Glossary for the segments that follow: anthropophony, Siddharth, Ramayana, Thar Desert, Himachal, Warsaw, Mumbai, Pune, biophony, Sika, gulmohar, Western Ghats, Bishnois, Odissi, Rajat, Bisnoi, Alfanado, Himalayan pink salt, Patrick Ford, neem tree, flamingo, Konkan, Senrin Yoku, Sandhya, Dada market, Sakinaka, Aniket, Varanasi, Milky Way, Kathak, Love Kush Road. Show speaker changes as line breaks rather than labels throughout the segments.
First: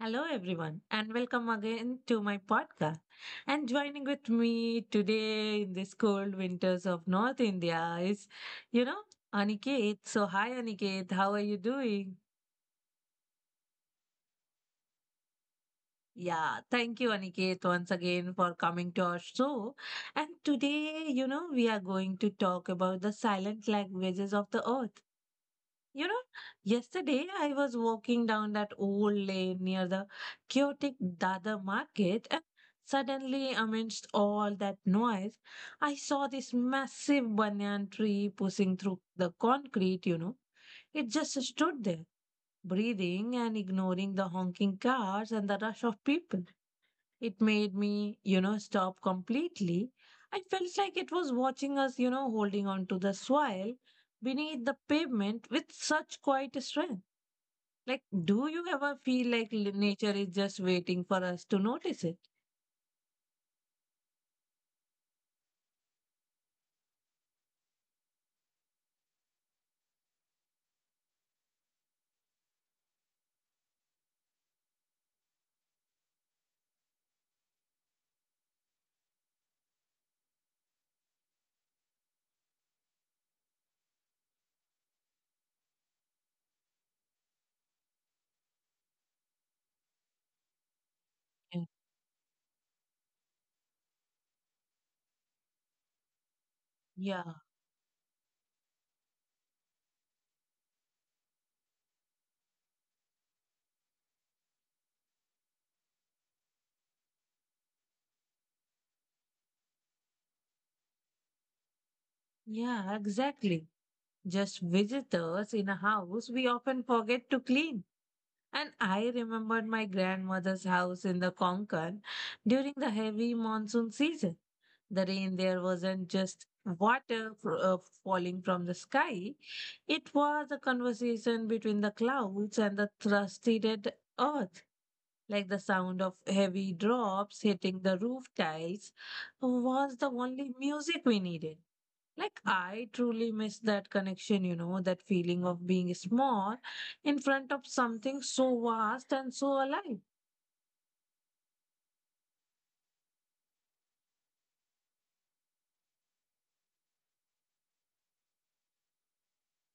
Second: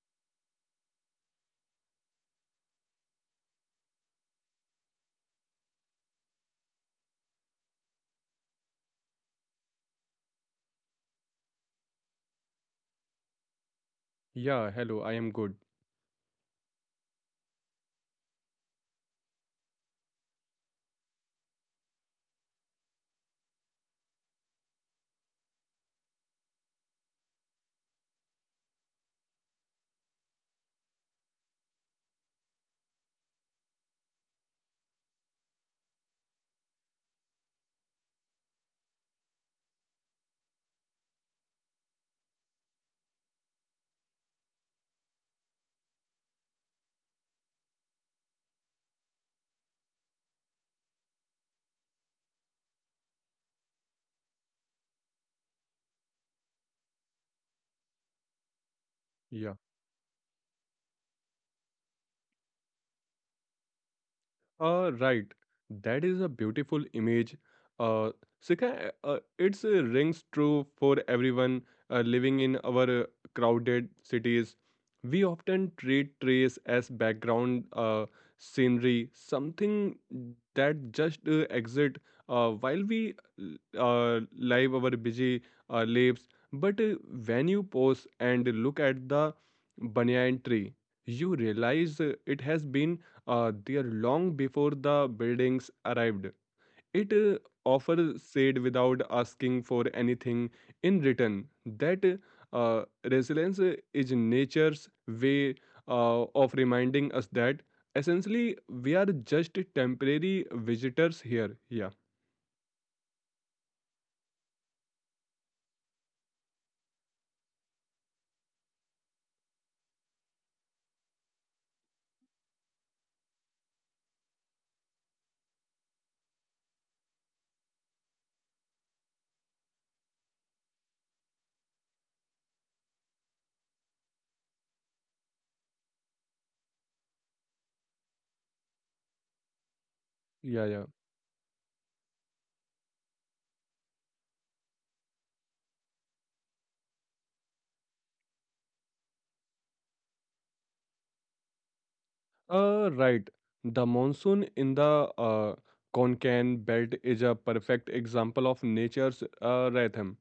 Hello, everyone, and welcome again to my podcast. And joining with me today in this cold winters of North India is, you know, Aniket. So, hi, Aniket, how are you doing?
Yeah, hello, I am good.
Yeah, thank you, Aniket, once again for coming to our show. And today, we are going to talk about the silent languages of the earth. You know, yesterday I was walking down that old lane near the chaotic Dada market, and suddenly, amidst all that noise, I saw this massive banyan tree pushing through the concrete. It just stood there breathing and ignoring the honking cars and the rush of people. It made me stop completely. I felt like it was watching us, holding on to the soil beneath the pavement with such quiet strength. Like, do you ever feel like
Yeah.
nature is just waiting for us to notice it?
Right. That is a beautiful image. Uh, Sika, it rings true for everyone living in our crowded cities. We often treat trees as background scenery, something that just exist while we live our busy lives. But when you pause and look at the banyan tree, you
Yeah,
realize it has been there long before the buildings arrived. It
yeah,
often said without asking for anything in return that resilience is nature's way of reminding us that essentially we are just temporary visitors here. Yeah,
yeah, exactly. Just visitors in a house, we often forget to clean. And I remembered my grandmother's house in the Konkan during the heavy monsoon season. The rain there wasn't just water falling from the sky, it was a conversation between the clouds and the thrusty earth. Like the sound of heavy drops hitting the roof tiles was the
yeah, yeah.
only music we needed. Like, I truly miss that connection, that feeling of being small in front of something so vast and so alive.
Right. The monsoon in the Konkan belt is a perfect example of nature's rhythm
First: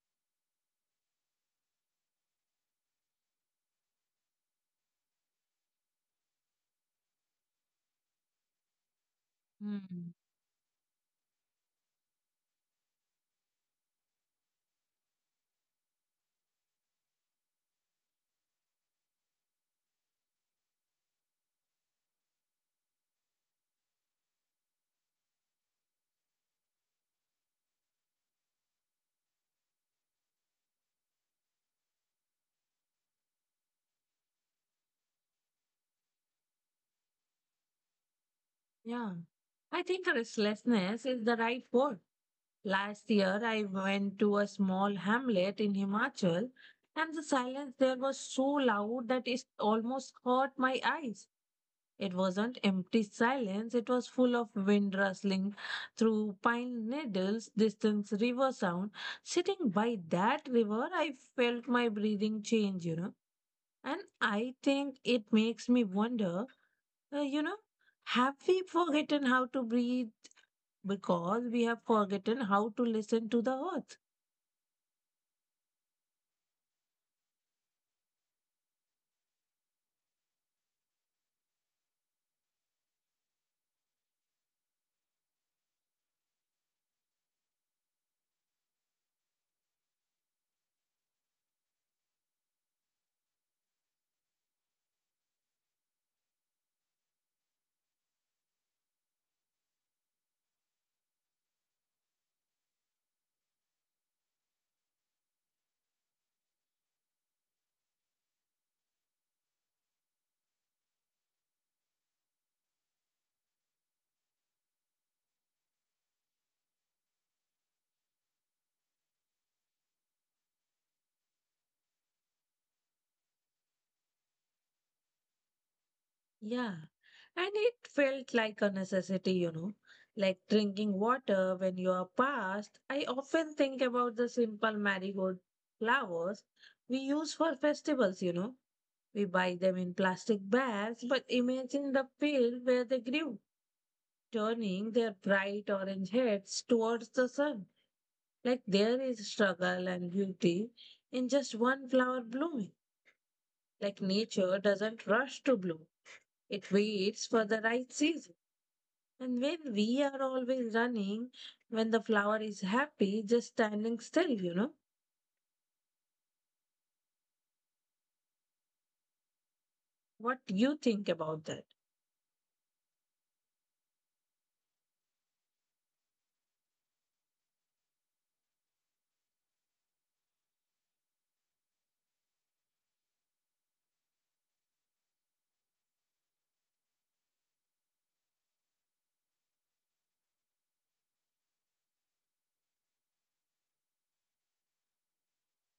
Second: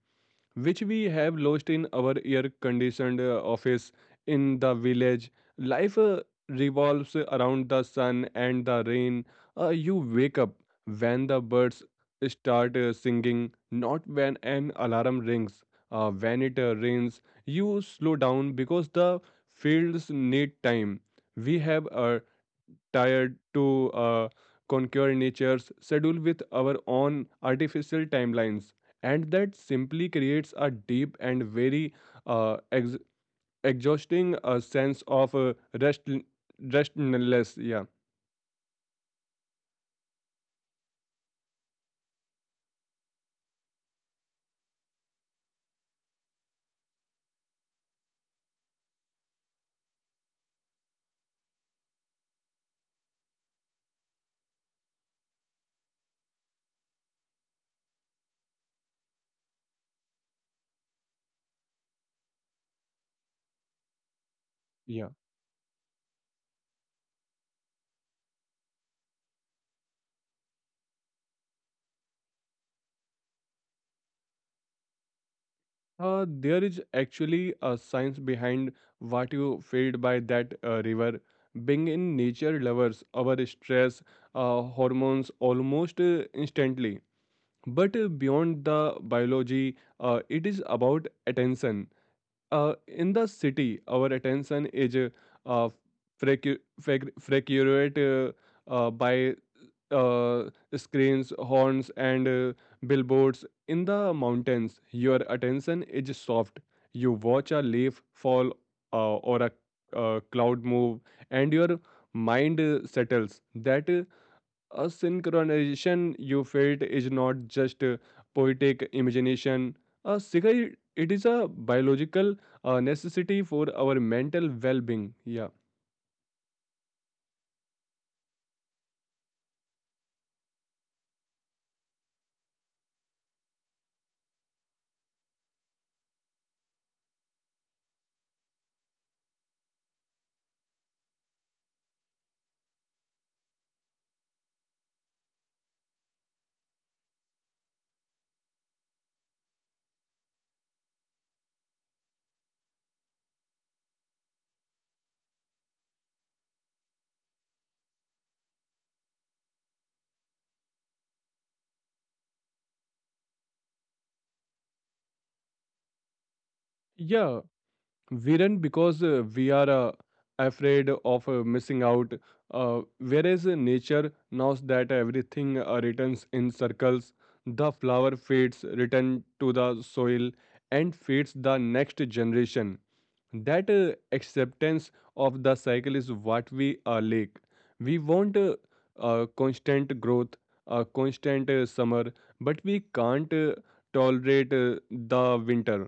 which we have lost in our air conditioned office in the village. Life revolves around the sun and the rain. You
Hmm.
wake up when the birds start singing, not when an alarm rings. When it rains, you slow down because the fields need time. We have tired to conquer nature's schedule with our own artificial timelines, and that simply creates a deep and very uh, ex- exhausting sense of rest restlessness. Yeah,
Yeah. I think restlessness is the right word. Last year, I went to a small hamlet in Himachal, and the silence there was so loud that it almost hurt my eyes. It wasn't empty silence, it was full of wind rustling through pine needles, distant river sound. Sitting by that river, I felt my breathing change. And I think
yeah.
it makes me wonder, uh, you know, have we forgotten how to breathe because we have forgotten how to listen to the earth?
There is actually a science behind what you feel by that river. Being in nature levels our stress hormones almost instantly, but beyond the biology, it is about attention. In the city, our attention is uh, frequented by uh, screens, horns, and billboards. In the mountains, your attention is soft. You watch a leaf fall or a cloud move, and your mind settles. That a synchronization you felt is not just a poetic imagination. A cigarette, it is a biological necessity for our mental well-being. Yeah,
Yeah, and it felt like a necessity, like drinking water when you are past. I often think about the simple marigold flowers we use for festivals. We buy them in plastic bags, but imagine the field where they grew, turning their bright orange heads towards the sun. Like there is struggle and beauty in just one flower blooming. Like nature doesn't rush to bloom, it waits for the right season. And when we are always running, when the flower is happy, just standing still,
yeah. We run because we are
what you
afraid
think
of
about that?
missing out. Whereas nature knows that everything returns in circles. The flower fades, return to the soil, and feeds the next generation. That acceptance of the cycle is what we lack. We want constant growth, constant summer, but we can't tolerate the winter.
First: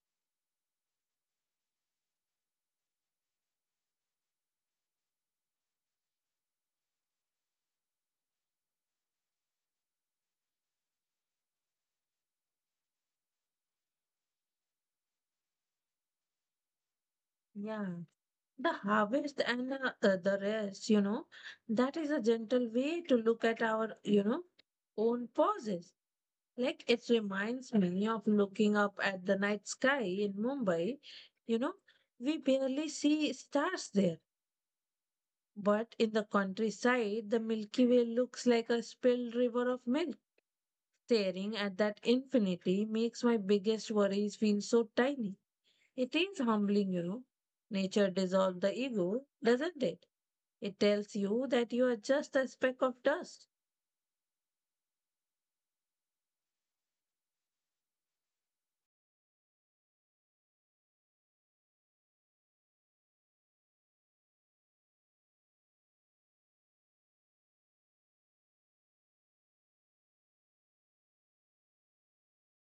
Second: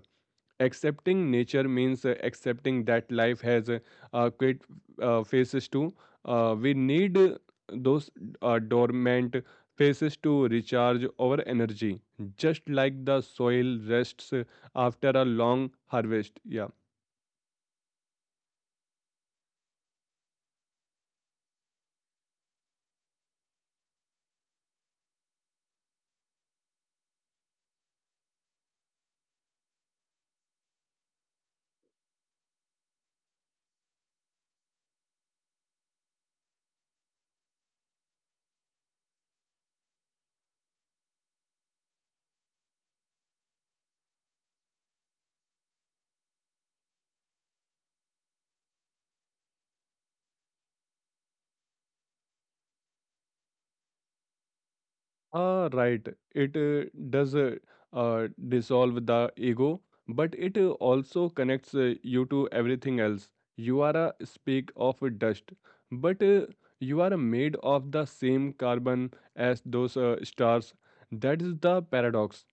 Accepting nature means accepting that life has quit phases too. We need those dormant phases to recharge our energy, just like the soil rests after a long harvest. Yeah.
Yeah. The harvest and the rest, that is a gentle way to look at our own pauses. Like it reminds me of looking up at the night sky in Mumbai, you know, we barely see stars there. But in the countryside, the Milky Way looks like a spilled river of magic. Staring at that infinity makes my biggest worries feel so tiny. It is humbling, you know. Nature dissolves the ego, doesn't it? It tells you that you are just a speck of dust.
Ah, right. It does dissolve the ego, but it also connects you to everything else. You are a speck of dust, but you are made of the same carbon as those stars. That is the paradox.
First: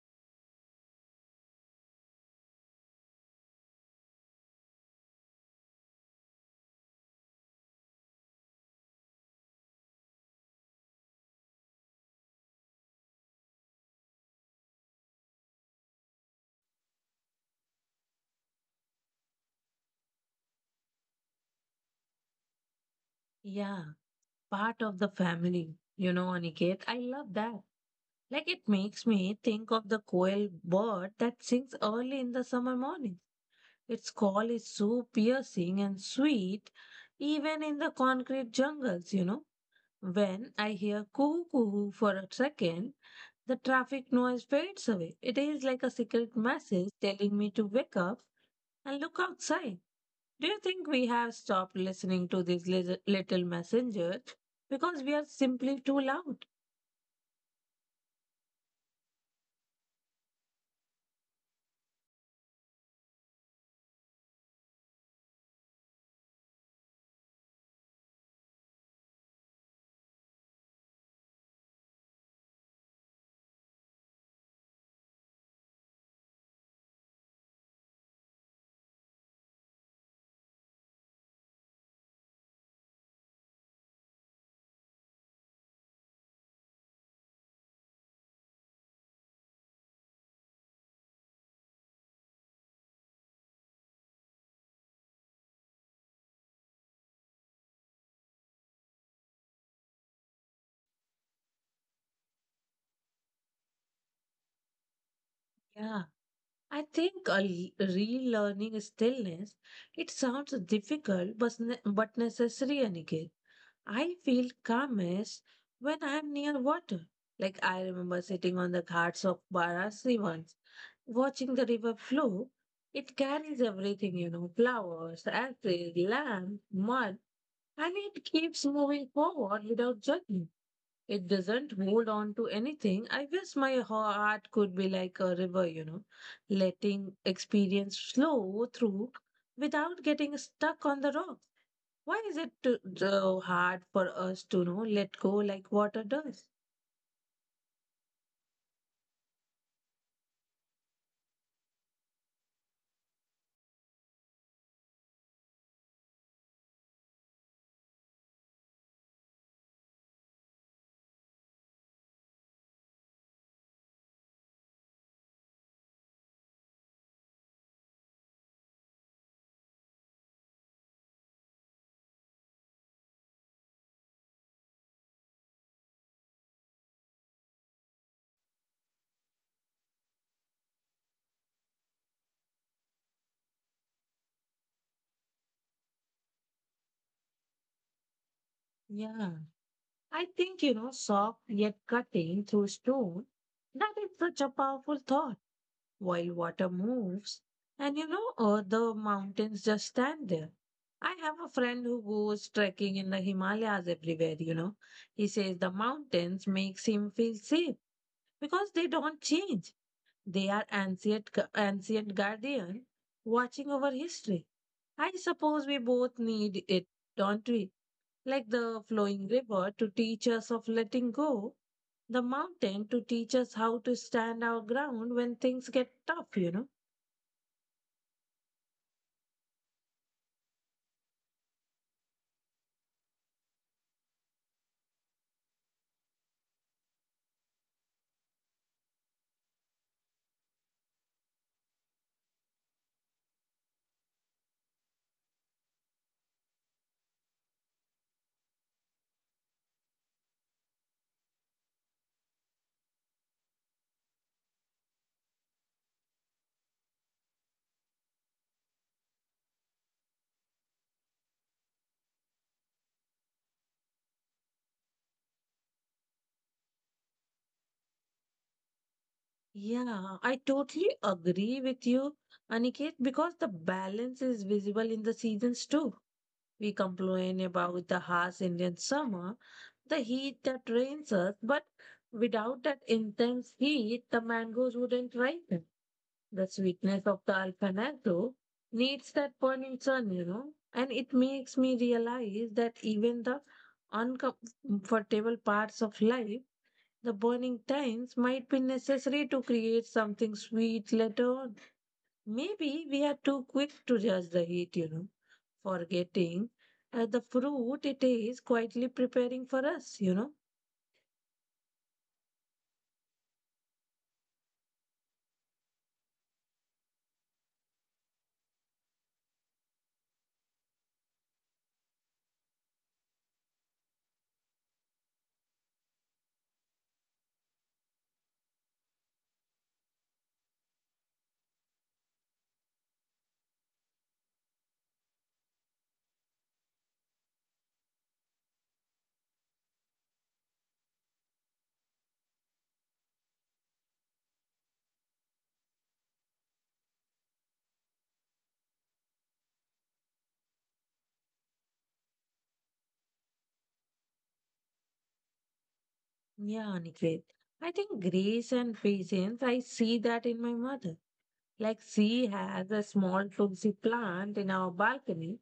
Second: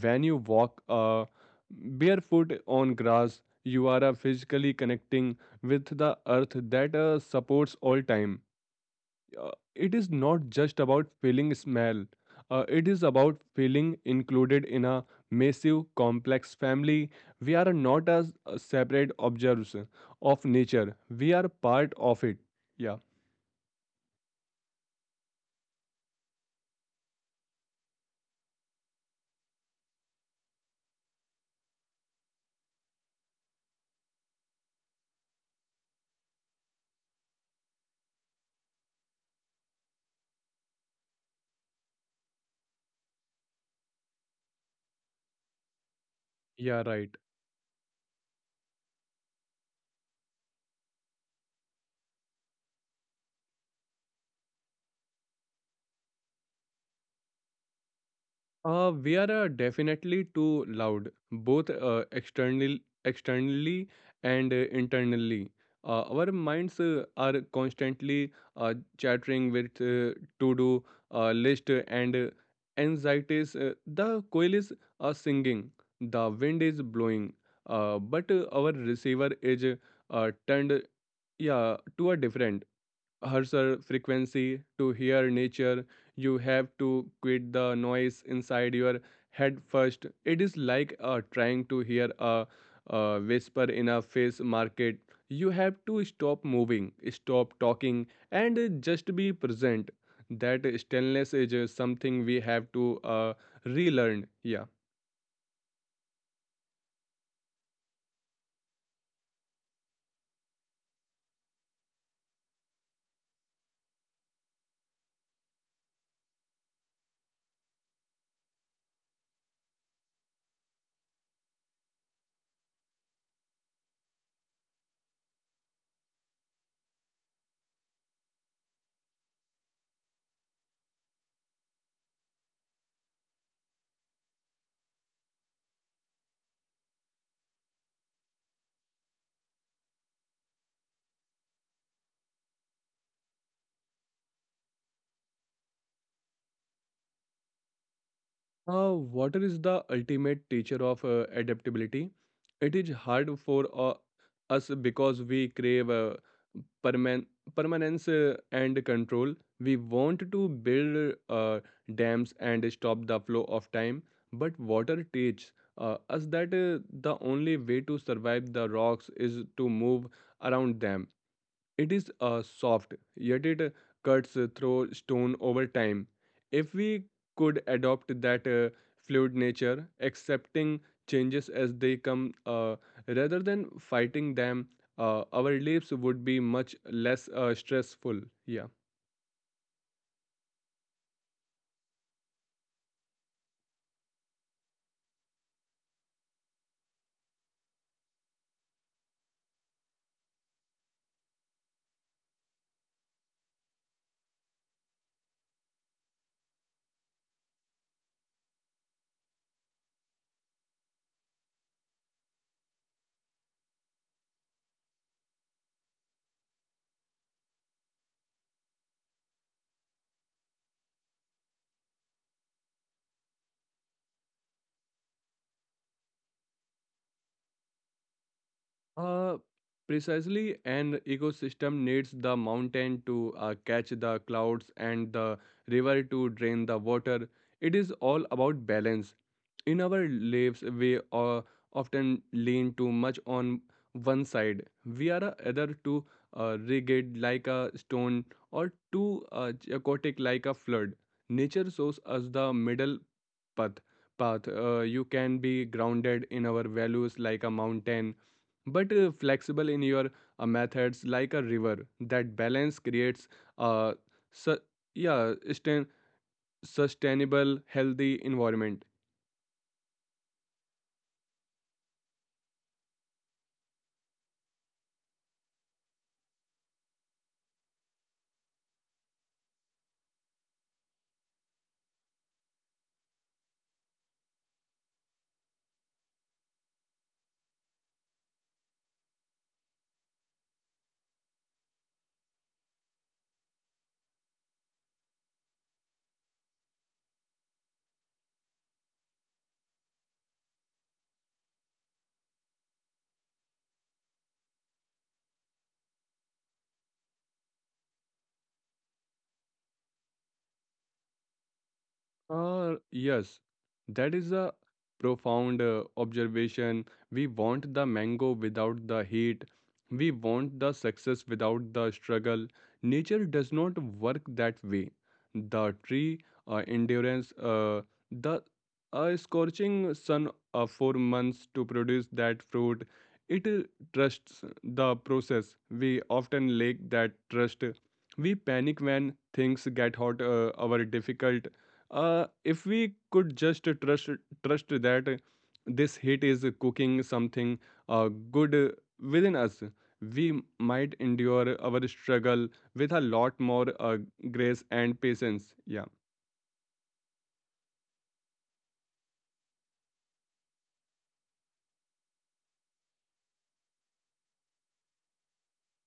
When you walk barefoot on grass, you are physically connecting with the earth that supports all time. It is not just about feeling smell. It is about feeling included in a massive, complex family. We are not as separate observers of nature. We are part of it. Yeah,
Yeah, part of the family. You know, Aniket, I love that. Like it makes me think of the coil bird that sings early in the summer morning. Its call is so piercing and sweet, even in the concrete jungles, you know. When I hear "coo coo" for a second, the traffic noise fades away. It is like a secret
yeah,
message
right.
telling me to wake up and look outside. Do you think we have stopped listening to these little messengers because we are simply too loud?
We are definitely too loud, both externally, and internally. Our minds are constantly uh, chattering with to-do list and anxieties. The coil is singing, the wind is blowing, but our receiver is turned, yeah, to a different harsher frequency. To hear nature, you have to quit the noise inside your head first. It is like trying to hear a whisper in a fish market. You have to stop moving, stop talking, and just be present. That stillness is something we have to relearn. Yeah.
Yeah. I think relearning stillness, it sounds difficult but necessary, Aniket. I feel calmest when I'm near water. Like I remember sitting on the ghats of Varanasi once, watching the river flow. It carries everything, you know, flowers, ashes, lamp, mud, and it keeps moving forward without judgment. It doesn't hold on to anything. I guess my heart could be like a river, letting experience flow through without getting stuck on the rock. Why is it so hard for us to you know let go like water does?
Water is the ultimate teacher of adaptability. It is hard for us because we crave perman- permanence and control. We want to build dams and stop the flow of time, but water teaches us that the only way to survive the rocks is to move around them. It is soft, yet it cuts through stone over time. If we could adopt that fluid nature, accepting changes as they come rather than fighting them, our lives would be much less stressful. Yeah.
Yeah, I think you know, soft yet cutting through stone. That is such a powerful thought. While water moves and the mountains just stand there, I have a friend who goes trekking in the Himalayas everywhere, you know, he says the mountains makes him feel safe because they don't change. They are ancient guardian watching over history. I suppose we both need it, don't we, like the flowing river to teach us of letting go, the mountain to teach us how to stand our ground when things get tough, you know.
Uh, Precisely, an ecosystem needs the mountain to catch the clouds and the river to drain the water. It is all about balance. In our lives, we often lean too much on one side. We are either too rigid like a stone, or too chaotic like a flood. Nature shows us the middle path path. You can be grounded in our values like a mountain, but flexible in your methods like a river. That balance creates a su- yeah, sustainable healthy environment.
Yeah, I totally agree with you, Aniket, because the balance is visible in the seasons too. We complain about the harsh Indian summer, the heat that rains us, but without that intense heat, the mangoes wouldn't ripen. The sweetness of the Alfanado needs that burning sun, you know, and it makes me realize that even the uncomfortable parts of life, the burning times might be necessary to create something sweet later on. Maybe we are too quick to judge the heat, you know, forgetting the fruit it is quietly preparing for us, you know.
Yes, that is a profound observation. We want the mango without the heat. We want the success without the struggle. Nature does not work that way. The tree, endurance, the scorching sun for months to produce that fruit. It trusts the process. We often lack that trust. We panic when things get hot or difficult. If we could just trust that this heat is cooking something good within us, we might endure our struggle with a lot more grace and patience. Yeah.
Yeah, Aniket. I think grace and patience, I see that in my mother. Like she has a small tulsi plant in our balcony.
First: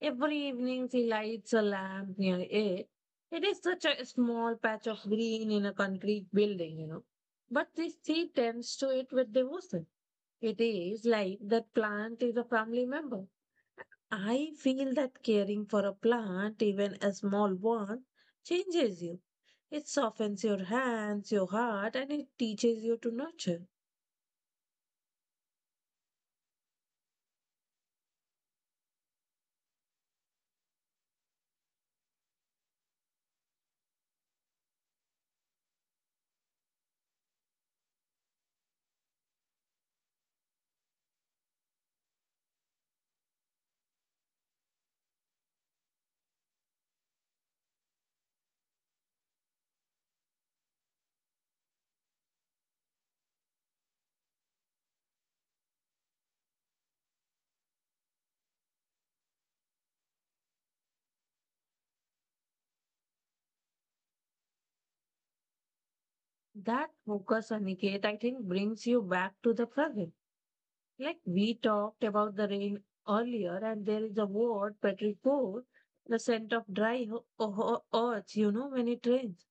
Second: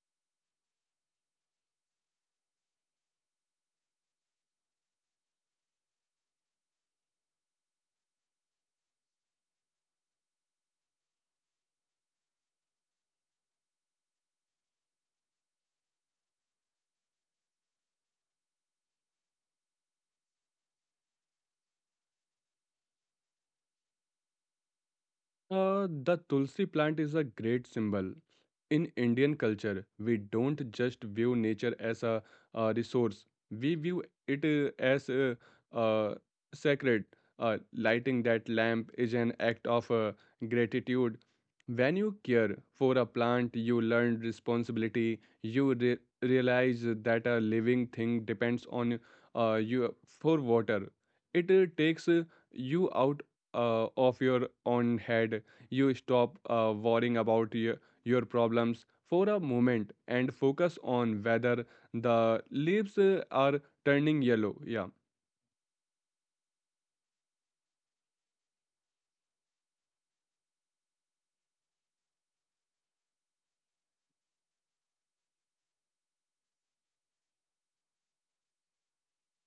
Every evening she lights a lamp near it. It is such a small patch of green in a concrete building, you know. But this she tends to it with devotion. It is like that plant is a family member. I feel that caring for a plant, even a small one, changes you. It softens your hands, your heart, and it teaches you to nurture.
The Tulsi plant is a great symbol. In Indian culture, we don't just view nature as a resource; we view it as uh, sacred. Uh, Lighting that lamp is an act of gratitude. When you care for a plant, you learn responsibility. You realize that a living thing depends on you for water. It takes you out of your own head. You stop worrying about your problems for a moment and focus on whether the leaves are turning yellow. Yeah.
That focus, Aniket, I think brings you back to the present. Like we talked about the rain earlier, and there is a word, Patrick Ford, the scent of dry earth, you know, when it rains.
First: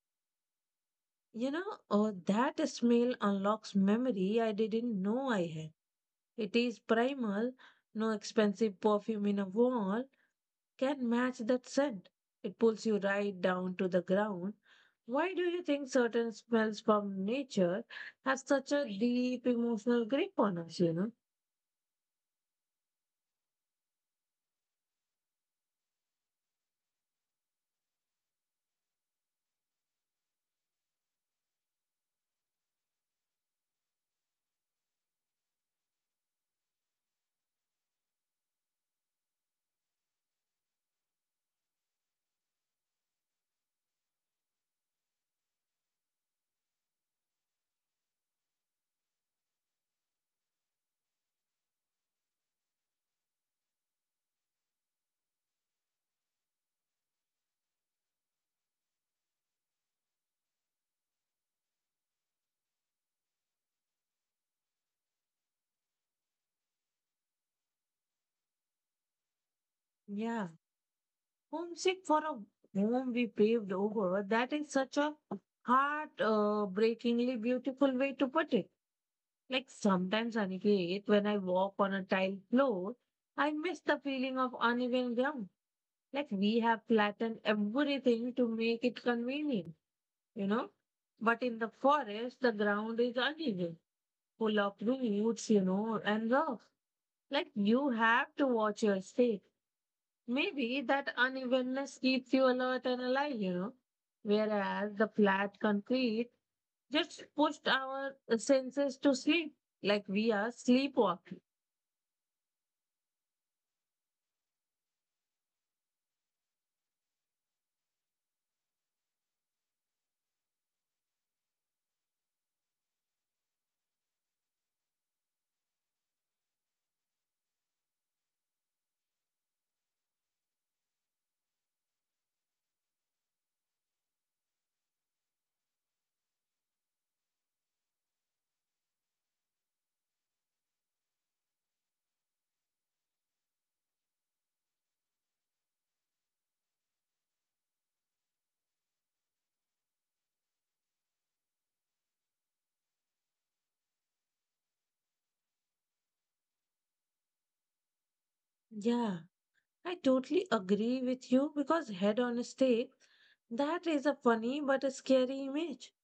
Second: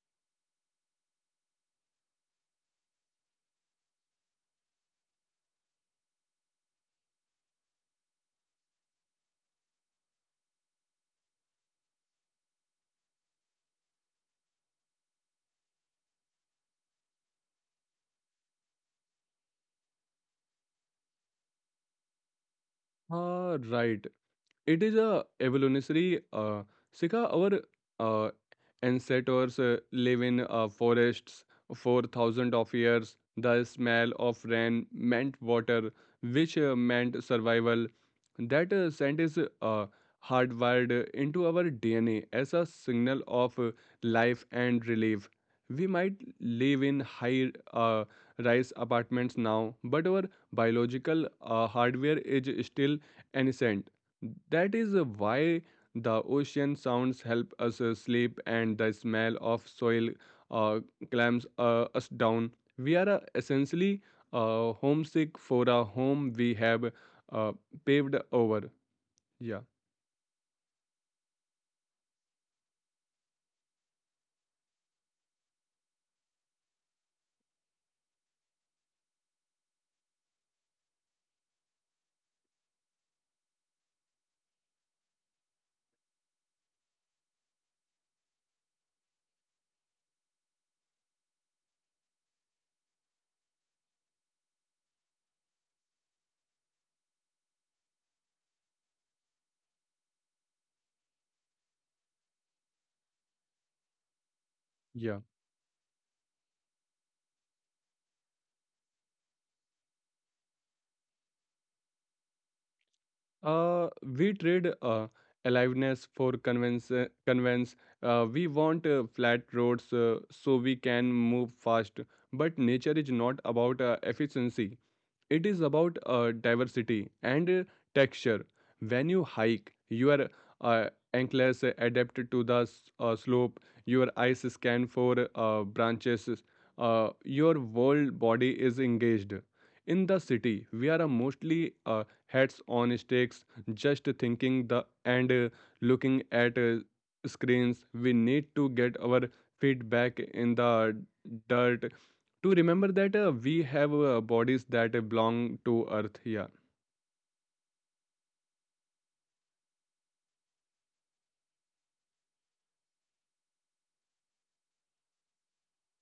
You know, oh, that smell unlocks memory I didn't know I had. It is primal, no expensive perfume in a wall can match that scent. It pulls you right down to the ground. Why do you think certain smells from nature have such a deep emotional grip on us, you know?
Ah, right. It is a evolutionary. Sika, our uh, ancestors live in forests for thousands of years. The smell of rain meant water, which meant survival. That scent is hardwired into our DNA as a signal of life and relief. We might live in high rise apartments now, but our biological hardware is still innocent. That is why the ocean sounds help us sleep and the smell of soil uh, clamps us down. We are essentially homesick for a home we have uh, paved over. Yeah,
Yeah. Homesick for a home we paved over, that is such a heart- breakingly beautiful way to put it. Like sometimes, Aniket, when I walk on a tiled floor, I miss the feeling of uneven ground. Like we have flattened everything to make it convenient, you know. But in the forest, the ground is uneven, full of roots, you know, and rocks. Like you have to watch your step. Maybe that unevenness keeps you alert and alive, you know. Whereas the
yeah.
flat concrete just pushed our senses to sleep, like we are sleepwalking.
We trade aliveness for convenience. We want flat roads so we can move fast. But nature is not about efficiency. It is about diversity and texture. When you hike, your uh, ankles adapt to the slope. Your eyes scan for branches. Your whole body is engaged. In the city, we are mostly heads on sticks, just thinking the and looking at screens. We need to get our feet back in the dirt to remember that we have bodies that belong to earth. Yeah.
Yeah, I totally agree with you because head on a stake, that is a funny but a scary image.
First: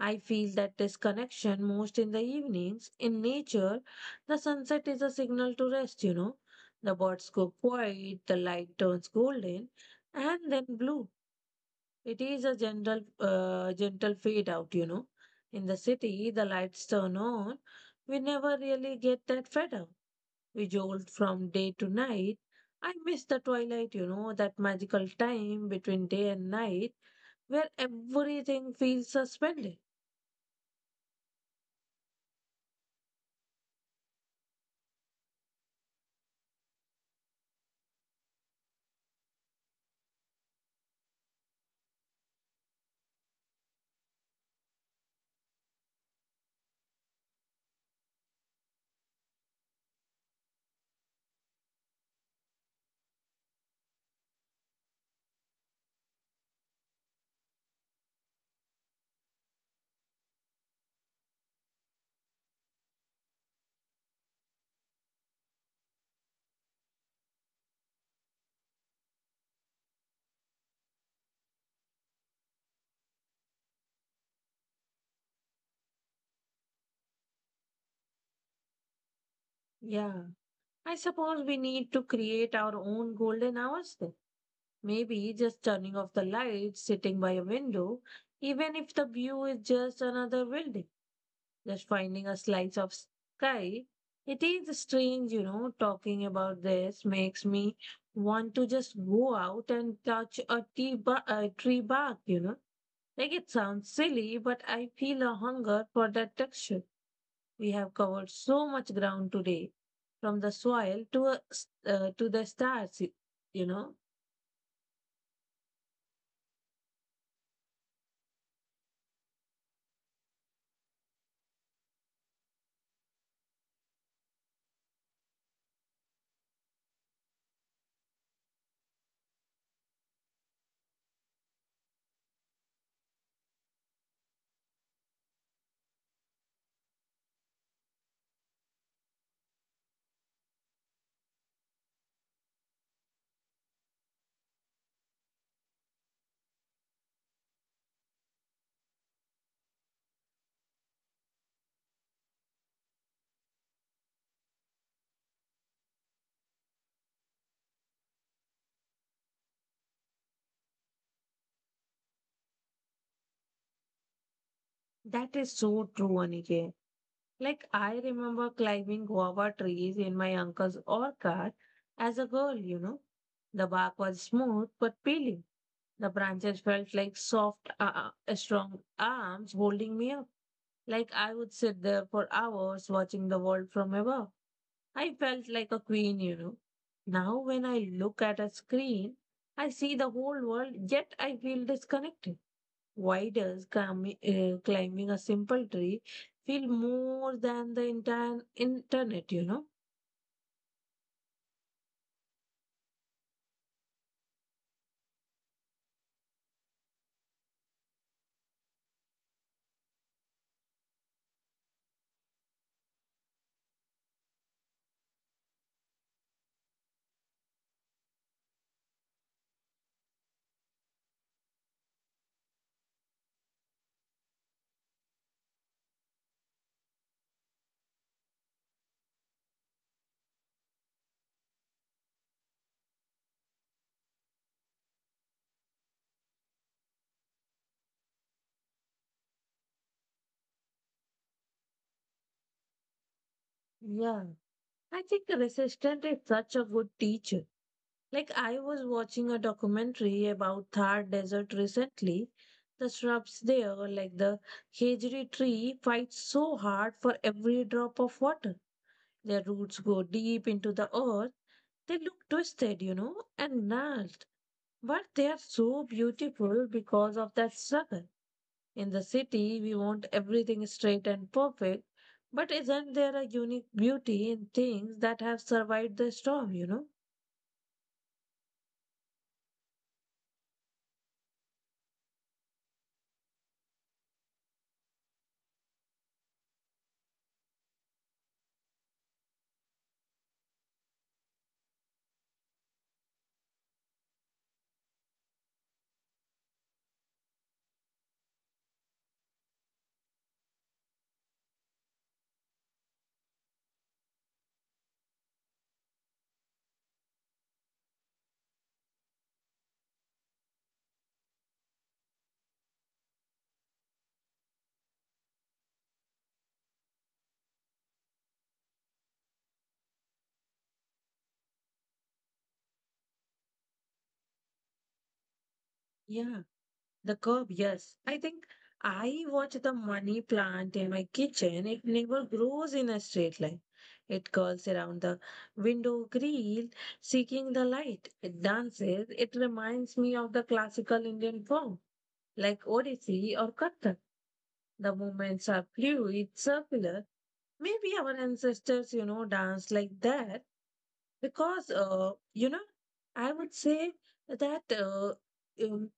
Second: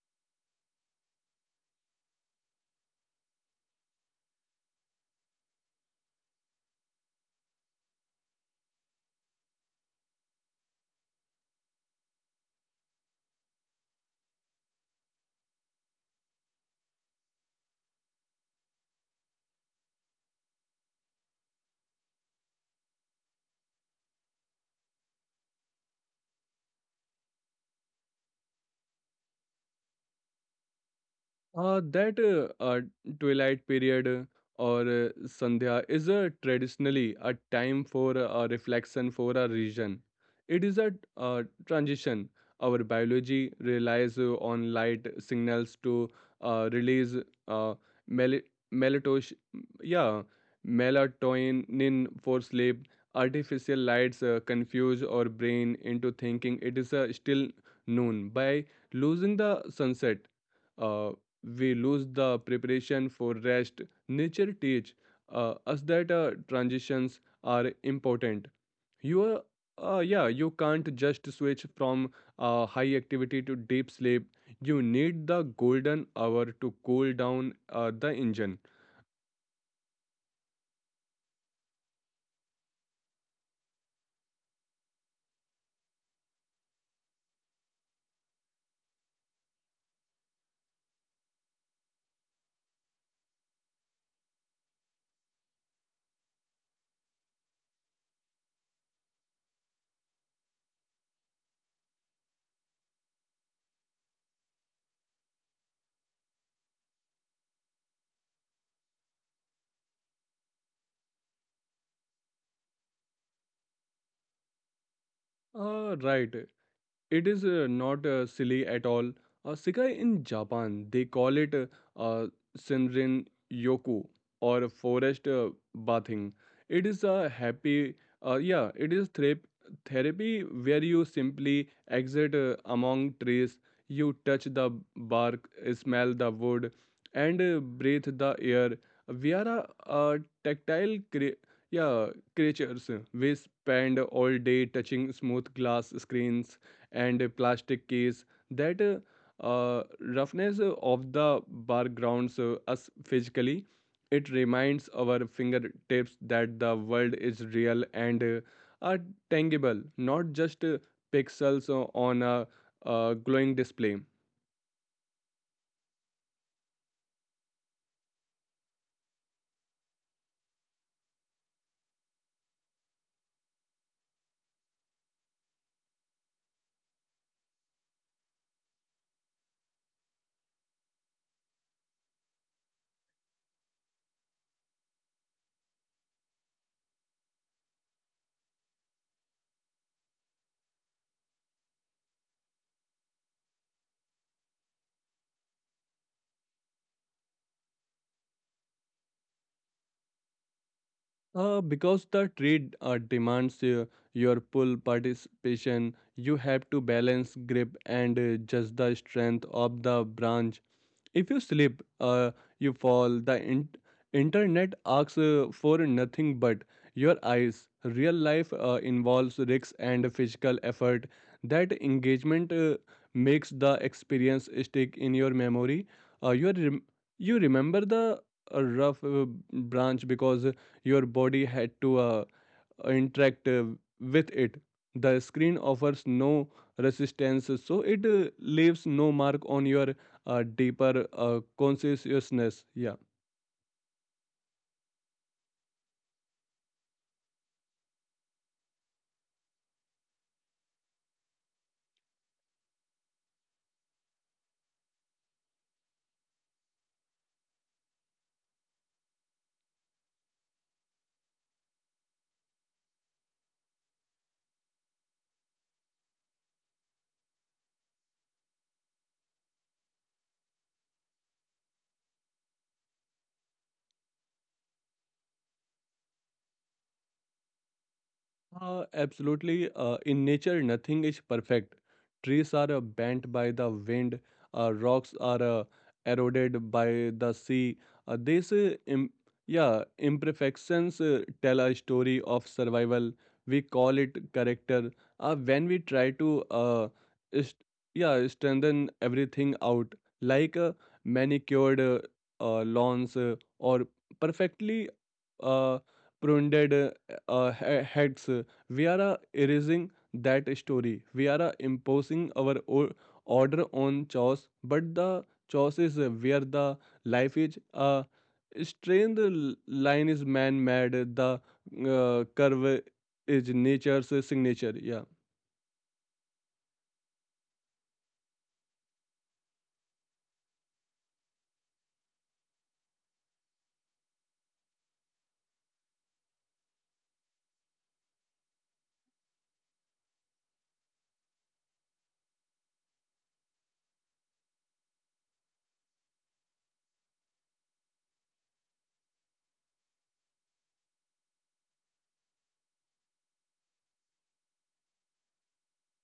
I feel that disconnection most in the evenings. In nature, the sunset is a signal to rest, you know. The birds go quiet, the light turns golden and then blue. It is a gentle fade out, you know. In the city, the lights turn on. We never really get that fed up. We jolt from day to night. I miss the twilight, you know, that magical time between day and night where everything feels suspended.
That twilight period or Sandhya is traditionally a time for a reflection for a region. It is a transition. Our biology relies on light signals to release uh, mel- melatonin, yeah, melatonin for sleep. Artificial lights confuse our brain into thinking it is still noon. By losing the sunset, Uh, we lose the preparation for rest. Nature teach us that transitions are important. You yeah, you can't just switch from high activity to deep sleep. You need the golden hour to cool down the engine.
Yeah. I suppose we need to create our own golden hours then. Maybe just turning off the lights, sitting by a window, even if the view is just another building, just finding a slice of sky. It is strange, you know, talking about this makes me want to just go out and touch a a tree bark, you know. Like it sounds silly, but I feel a hunger for that texture. We have covered so much ground today, from the soil to to the stars, you know.
Right. It is not silly at all. Sikai in Japan, they call it uh, Senrin Yoku, or forest bathing. It is a happy, yeah, it is therapy, where you simply exit among trees, you touch the bark, smell the wood, and breathe the air. We are tactile yeah, creatures. We spend all day touching smooth glass screens and plastic case. That roughness of the backgrounds us physically. It reminds our fingertips that the world is real and are tangible, not just pixels on a glowing display.
That is so true, Aniket. Like I remember climbing guava trees in my uncle's orchard as a girl. You know, the bark was smooth but peeling. The branches felt like soft, strong arms holding me up. Like I would sit there for hours watching the world from above. I felt like a queen, you know. Now, when I look at a screen, I see the whole world, yet I feel disconnected. Why does climbing a simple tree feel more than the entire internet, you know?
Because the trade demands your full participation, you have to balance grip and judge the strength of the branch. If you slip, you fall. The internet asks for nothing but your eyes. Real life involves risks and physical effort. That engagement makes the experience stick in your memory. Uh, you, are rem- you remember the rough branch because your body had to interact with it. The screen offers no resistance, so it leaves no mark on your deeper consciousness. Yeah,
Yeah. I think resistance is such a good teacher. Like, I was watching a documentary about Thar Desert recently. The shrubs there, like the Hejri tree, fight so hard for every drop of water. Their roots go deep into the earth. They look twisted, you know, and gnarled. But they are so beautiful because of that struggle. In the city, we want everything straight and perfect. But isn't there a unique beauty in things that have survived the storm, you know?
absolutely. In nature, nothing is perfect. Trees are bent by the wind, rocks are eroded by the sea. These imperfections tell a story of survival. We call it character. When we try to, st- yeah, strengthen everything out, like manicured lawns or perfectly uh, pruned heads. We are erasing that story. We are imposing our order on chores, but the chores is where the life is. Strained line is man-made. The curve is nature's signature. Yeah.
Yeah. The curb, yes. I watch the money plant in my kitchen. It never grows in a straight line. It curls around the window grill, seeking the light. It dances. It reminds me of the classical Indian form like Odissi or Kathak. The movements are fluid, circular. Maybe our ancestors, you know, danced like that because, you know, I would say that um,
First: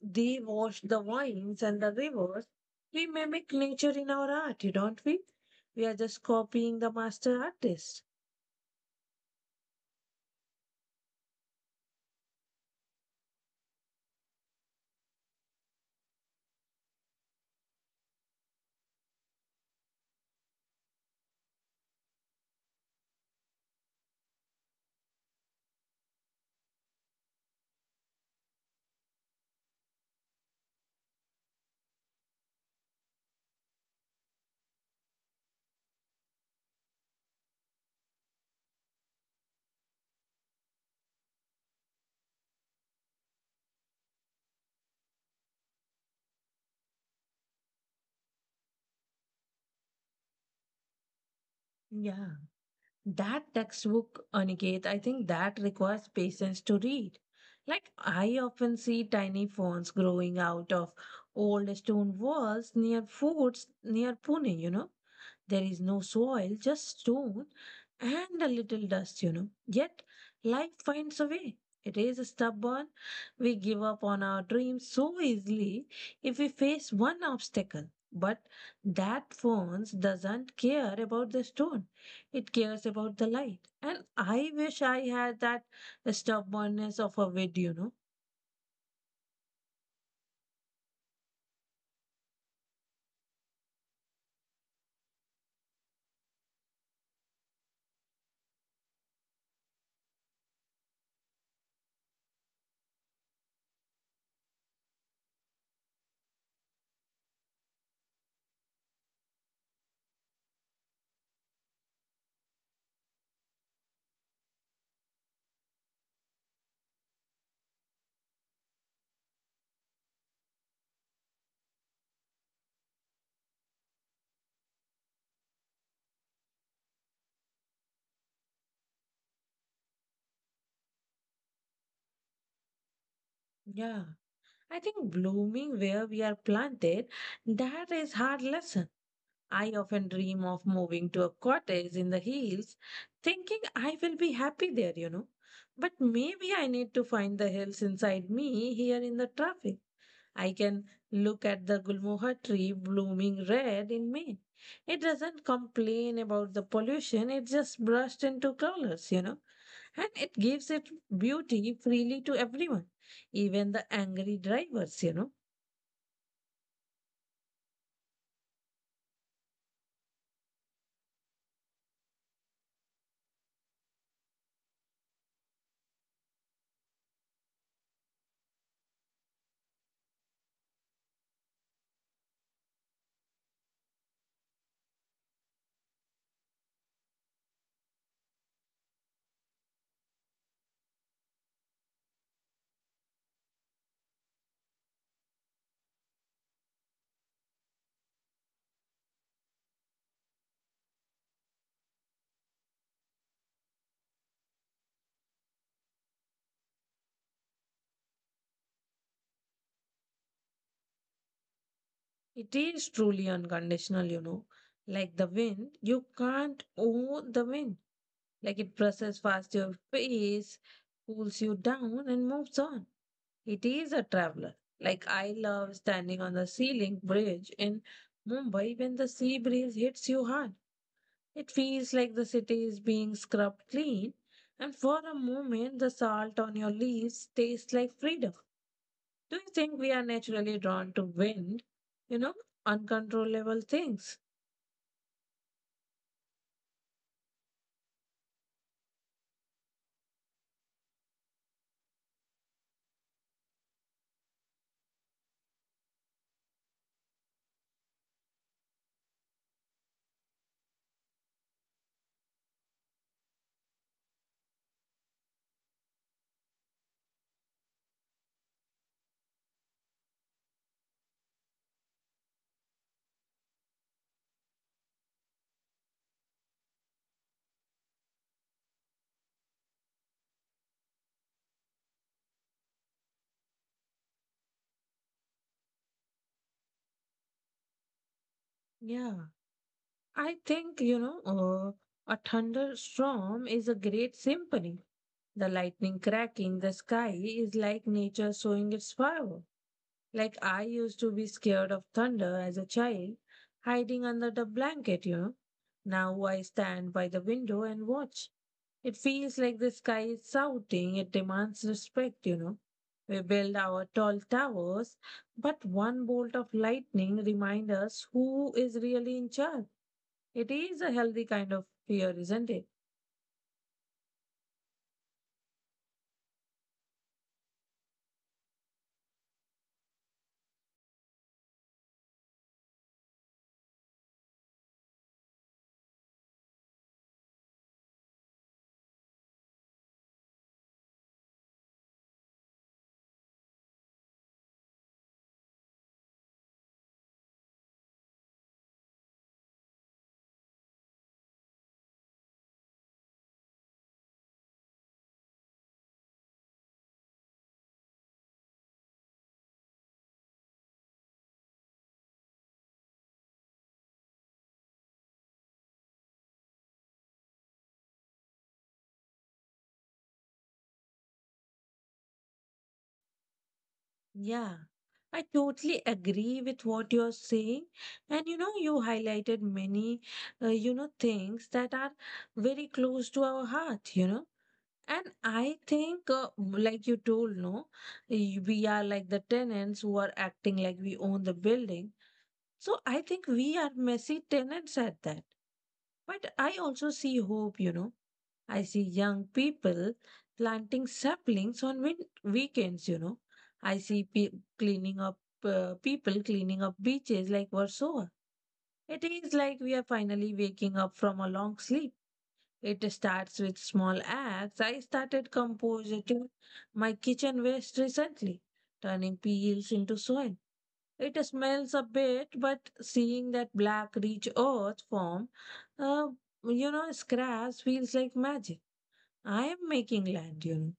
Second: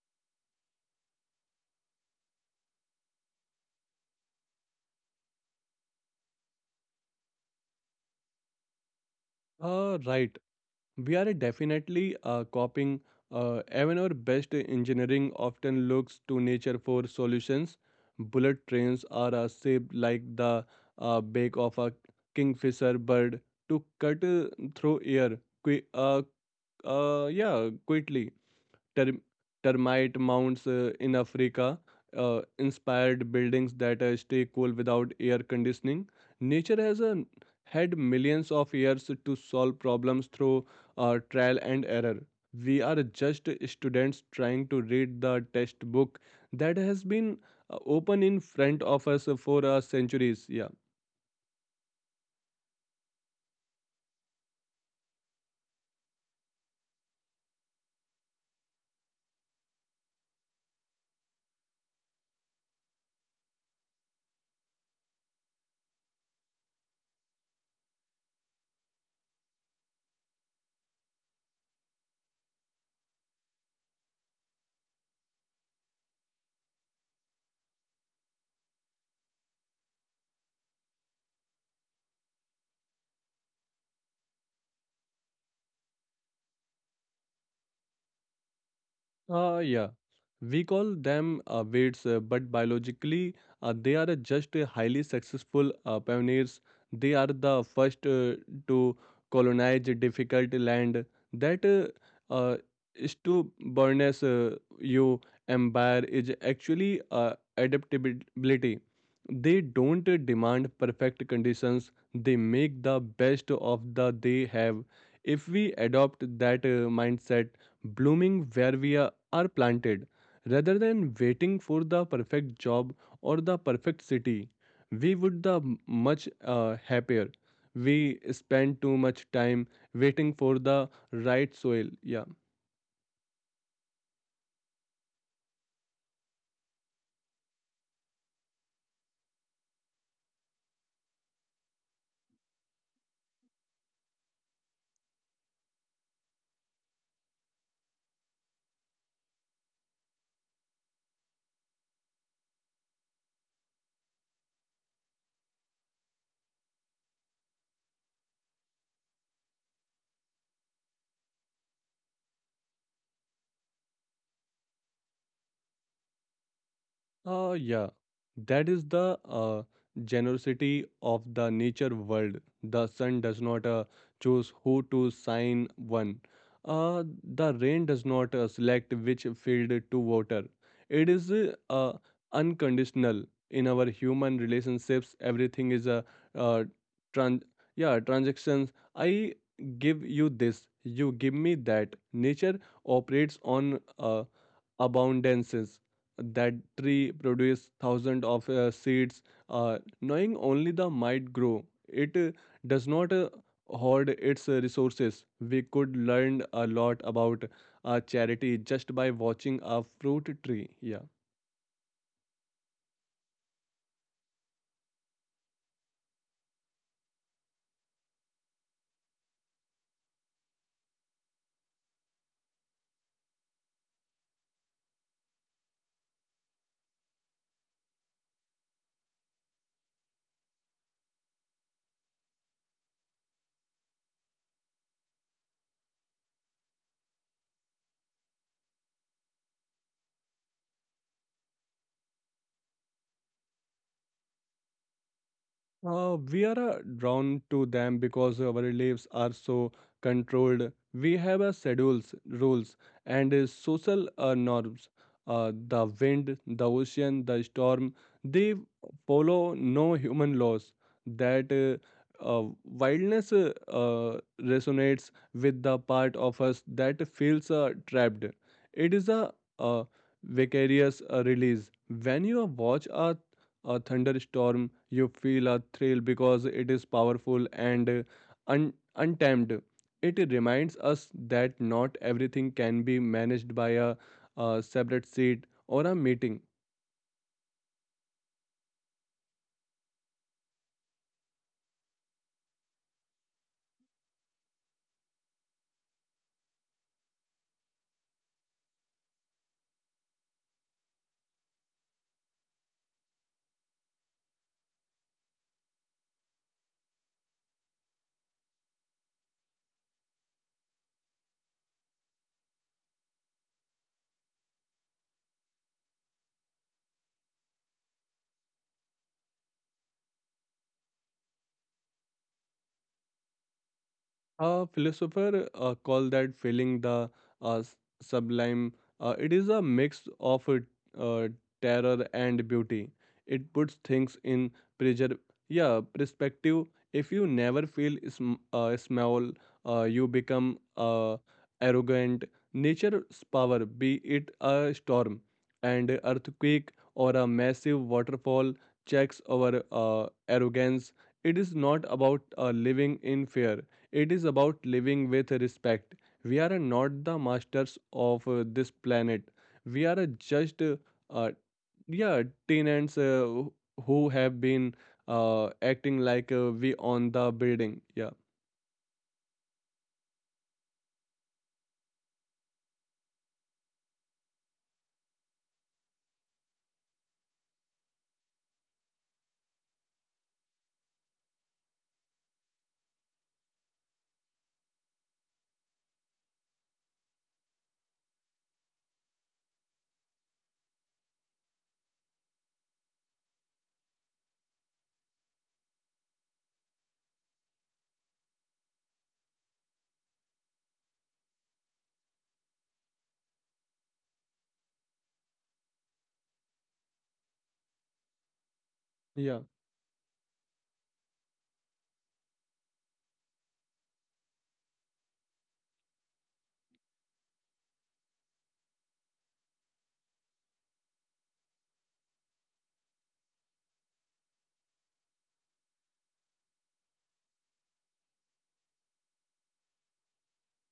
they wash the vines and the rivers. We mimic nature in our art, don't we? We are just copying the master artist.
Right. We are definitely copying. Even our best engineering often looks to nature for solutions. Bullet trains are shaped like the beak of a kingfisher bird to cut through air. Qui- uh, yeah, quickly. ter- Termite mounds in Africa, inspired buildings that stay cool without air conditioning. Nature has had millions of years to solve problems through trial and error. We are just students trying to read the textbook that has been open in front of us for centuries. Yeah.
Yeah. That textbook, Aniket, I think that requires patience to read. Like, I often see tiny ferns growing out of old stone walls near forts near Pune, you know. There is no soil, just stone and a little dust, you know. Yet life finds a way. It is stubborn. We give up on our dreams so easily if we face one obstacle. But that fence doesn't care about the stone. It cares about the light. And I wish I had that stubbornness of a weed, you know.
Uh, yeah, we call them weights, but biologically, they are just highly successful pioneers. They are the first to colonize difficult land. That stubbornness you empire is actually adaptability. They don't demand perfect conditions. They make the best of the they have. If we adopt that mindset, blooming where we are planted. Rather than waiting for the perfect job or the perfect city, we would the much happier. We spend too much time waiting for the right soil. Yeah.
Yeah. I think blooming where we are planted, that is hard lesson. I often dream of moving to a cottage in the hills, thinking I will be happy there, you know. But maybe I need to find the hills inside me here in the traffic. I can look at the gulmohar tree blooming red in May. It doesn't complain about the pollution, it just brushed into colors, you know. And it gives it beauty freely to everyone, even the angry drivers, you know.
Uh, yeah, that is the generosity of the nature world. The sun does not choose who to sign one. The rain does not select which field to water. It is unconditional. In our human relationships, everything is a uh, trans- yeah transactions. I give you this, you give me that. Nature operates on abundances. That tree produces thousands of seeds, knowing only the might grow. It does not hoard its resources. We could learn a lot about charity just by watching a fruit tree. Yeah.
It is truly unconditional, you know. Like the wind, you can't own the wind. Like it presses past your face, cools you down, and moves on. It is a traveler. Like I love standing on the ceiling bridge in Mumbai when the sea breeze hits you hard. It feels like the city is being scrubbed clean, and for a moment, the salt on your leaves tastes like freedom. Do you think we are naturally drawn to wind? You know, uncontrollable things.
We are drawn to them because our lives are so controlled. We have schedules, rules, and social norms. The wind, the ocean, the storm, they follow no human laws. That wildness resonates with the part of us that feels trapped. It is a, uh vicarious release. When you watch a thunderstorm, you feel a thrill because it is powerful and untamed. It reminds us that not everything can be managed by a separate seat or a meeting.
Yeah, I think, a thunderstorm is a great symphony. The lightning cracking the sky is like nature showing its power. Like I used to be scared of thunder as a child, hiding under the blanket, you know. Now I stand by the window and watch. It feels like the sky is shouting, it demands respect, you know. We build our tall towers, but one bolt of lightning reminds us who is really in charge. It is a healthy kind of fear, isn't it?
A philosopher call that feeling the uh, s- sublime. It is a mix of uh, terror and beauty. It puts things in preser- yeah, perspective. If you never feel small, you become arrogant. Nature's power, be it a storm and earthquake or a massive waterfall, checks our arrogance. It is not about living in fear, it is about living with respect. We are not the masters of this planet. We are just, uh, yeah, tenants who have been acting like we own the building. Yeah,
Yeah. I totally agree with what you're saying. And you know, you highlighted many, things that are very close to our heart, you know. And I think, like you told, no, we are like the tenants who are acting like we own the building. So I think we are messy tenants at that. But I also see hope, you know. I see young people planting saplings on weekends, you know. I see pe- cleaning up People cleaning up beaches like Warsaw. It is
yeah.
like we are finally waking up from a long sleep. It starts with small acts. I started composting my kitchen waste recently, turning peels into soil. It smells a bit, but seeing that black rich earth form, uh, you know, scraps feels like magic. I am making land, you know.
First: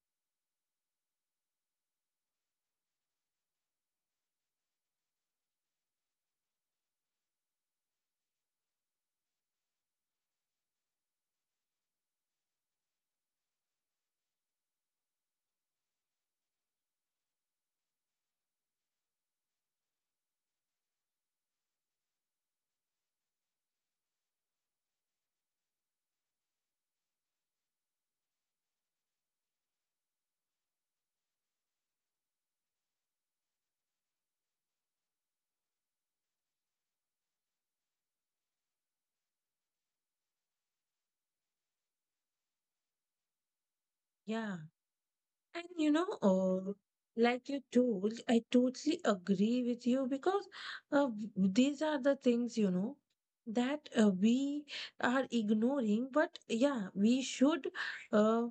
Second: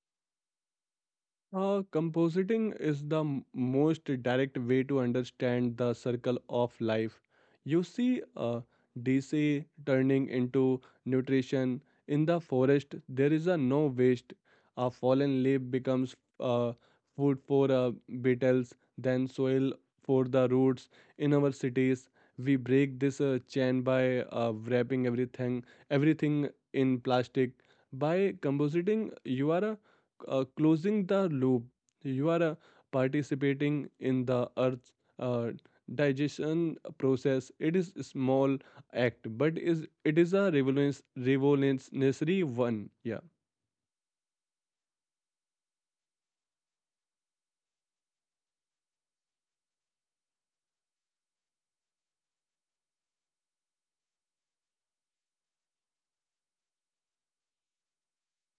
Compositing is the most direct way to understand the circle of life. You see DC turning into nutrition. In the forest, there is a no waste. A fallen leaf becomes food for beetles, then soil for the roots. In our cities, we break this chain by wrapping everything, everything in plastic. By compositing, you are a closing the loop. You are participating in the earth's uh, digestion process. It is a small act, but is it is a revolutionary one. Yeah.
Yeah. And you know, like you told, I totally agree with you because these are the things, you know, that we are ignoring. But yeah, uh,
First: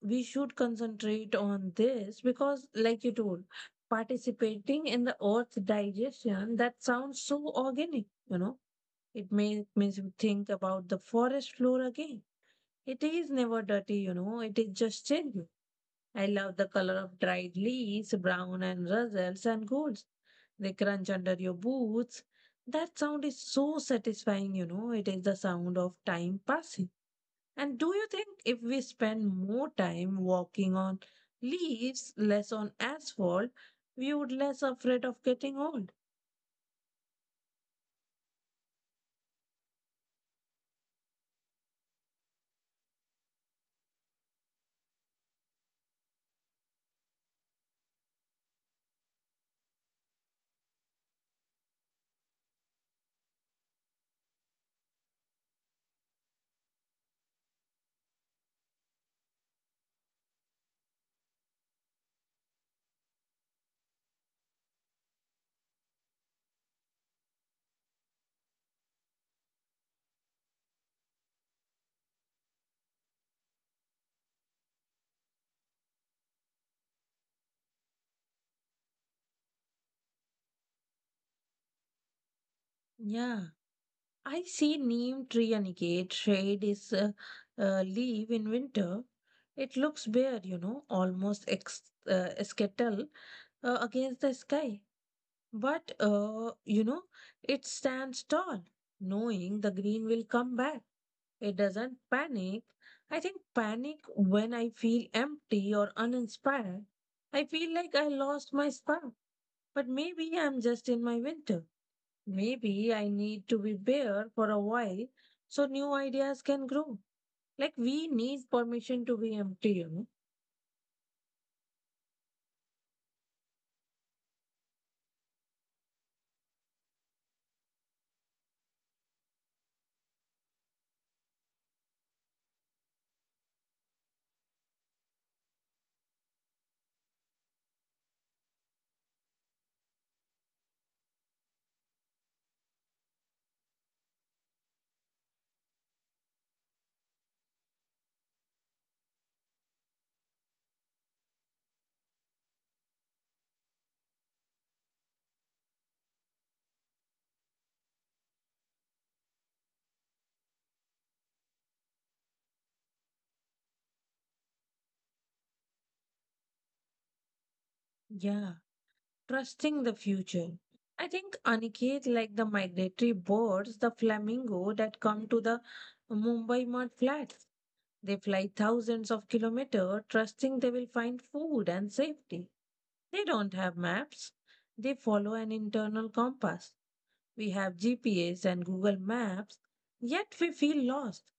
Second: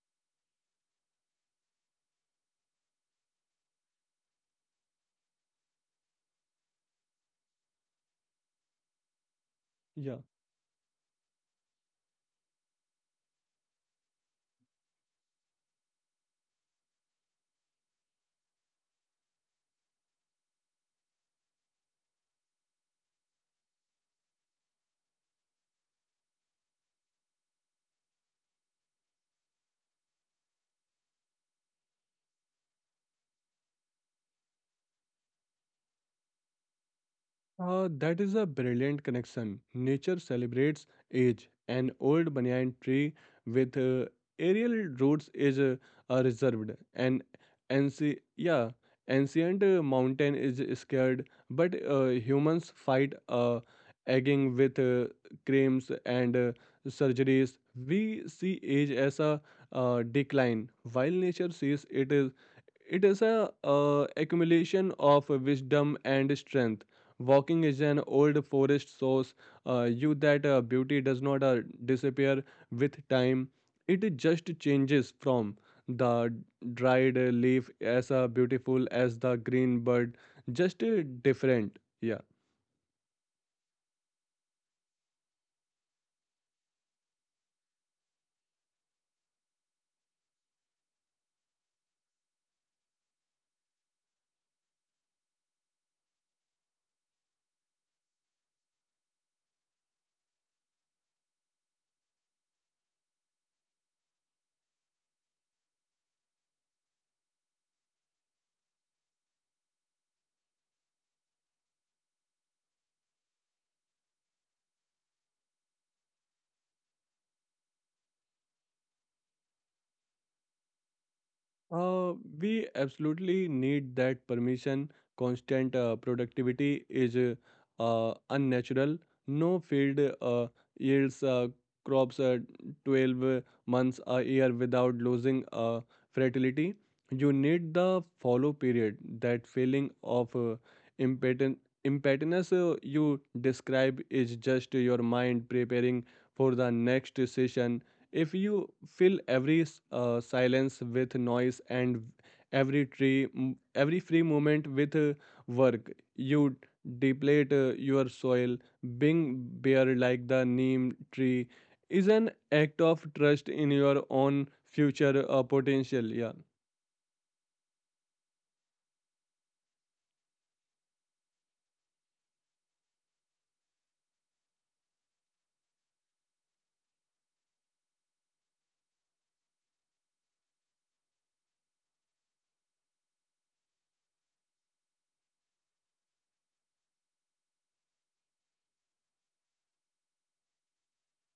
we should concentrate on this because like you told participating in the earth digestion, that sounds so organic, you know. It makes you
Yeah.
think about the forest floor again. It is never dirty, you know, it is just changing. I love the color of dried leaves, brown and russels and golds. They crunch under your boots. That sound is so satisfying, you know. It is the sound of time passing. And do you think if we spend more time walking on leaves, less on asphalt, we would less afraid of getting old?
That is a brilliant connection. Nature celebrates age. An old banyan tree with aerial roots is reserved. An anci- yeah, ancient mountain is scared, but humans fight aging with creams and surgeries. We see age as a decline, while nature sees it is a accumulation of wisdom and strength. Walking is an old forest source. You that beauty does not disappear with time. It just changes from the dried leaf as beautiful as the green bird, just different. Yeah.
Yeah, I see neem tree Aniket shade is a leaf in winter. It looks bare, you know, almost skittle against the sky. But, you know, it stands tall, knowing the green will come back. It doesn't panic. I think panic when I feel empty or uninspired. I feel like I lost my spark. But maybe I'm just in my winter. Maybe I need to be bare for a while so new ideas can grow. Like we need permission to be empty, you know?
Uh, we absolutely need that permission. Constant productivity is unnatural. No field yields crops 12 months a year without losing fertility. You need the follow period. That feeling of impetin- impetus you describe is just your mind preparing for the next session. If you fill every silence with noise and every every free moment with work, you deplete your soil. Being bare like the neem tree is an act of trust in your own future potential. Yeah.
Yeah. Trusting the future. I think Aniket, like the migratory birds, the flamingo that come to the Mumbai mud flats, they fly thousands of kilometers, trusting they will find food and safety. They don't have maps. They follow an internal compass. We have GPS and Google Maps, yet we feel lost.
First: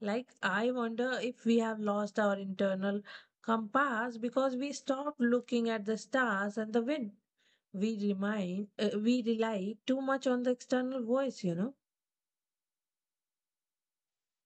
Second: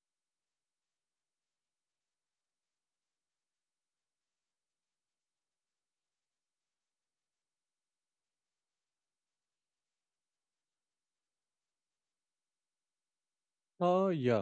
Like, I wonder if we have lost our internal compass because we stopped looking at the stars and the wind. We rely too much on the external voice, you know.
Uh, yeah.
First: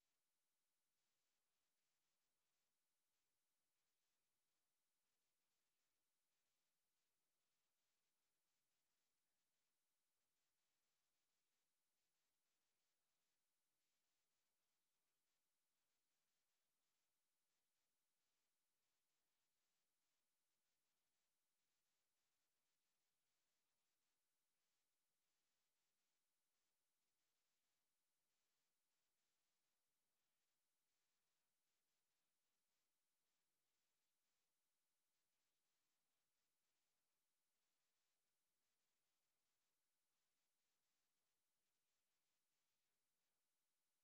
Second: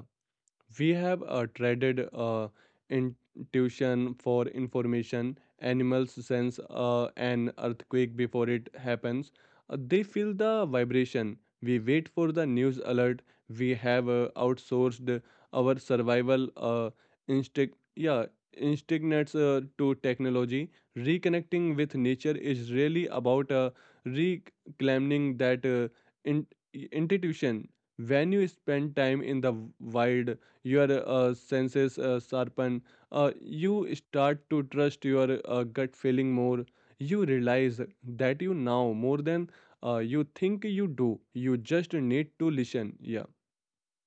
We have traded intuition for information. Animals sense an earthquake before it happens. They feel the vibration. We wait for the news alert. We have outsourced our survival instinct. Yeah, instincts to technology. Reconnecting with nature is really about reclaiming that in- institution. When you spend time in the wild, your senses sharpen. Uh, you start to trust your gut feeling more. You realize that you know more than you think you do. You just need to listen. Yeah.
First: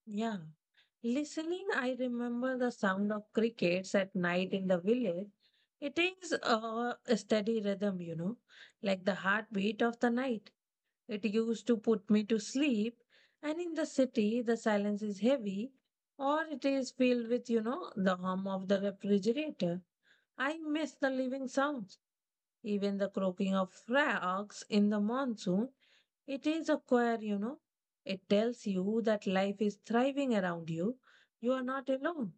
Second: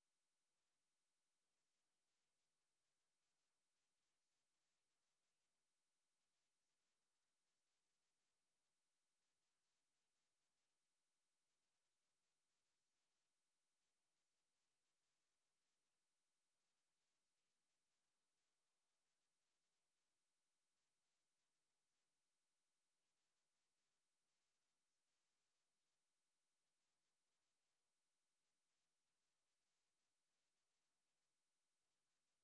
Yeah, listening. I remember the sound of crickets at night in the village. It is a steady rhythm, you know, like the heartbeat of the night. It used to put me to sleep. And in the city the silence is heavy, or it is filled with, you know, the hum of the refrigerator. I miss the living sounds, even the croaking of frogs in the monsoon. It is a choir, you know. It tells you that life is thriving around you. You are not alone.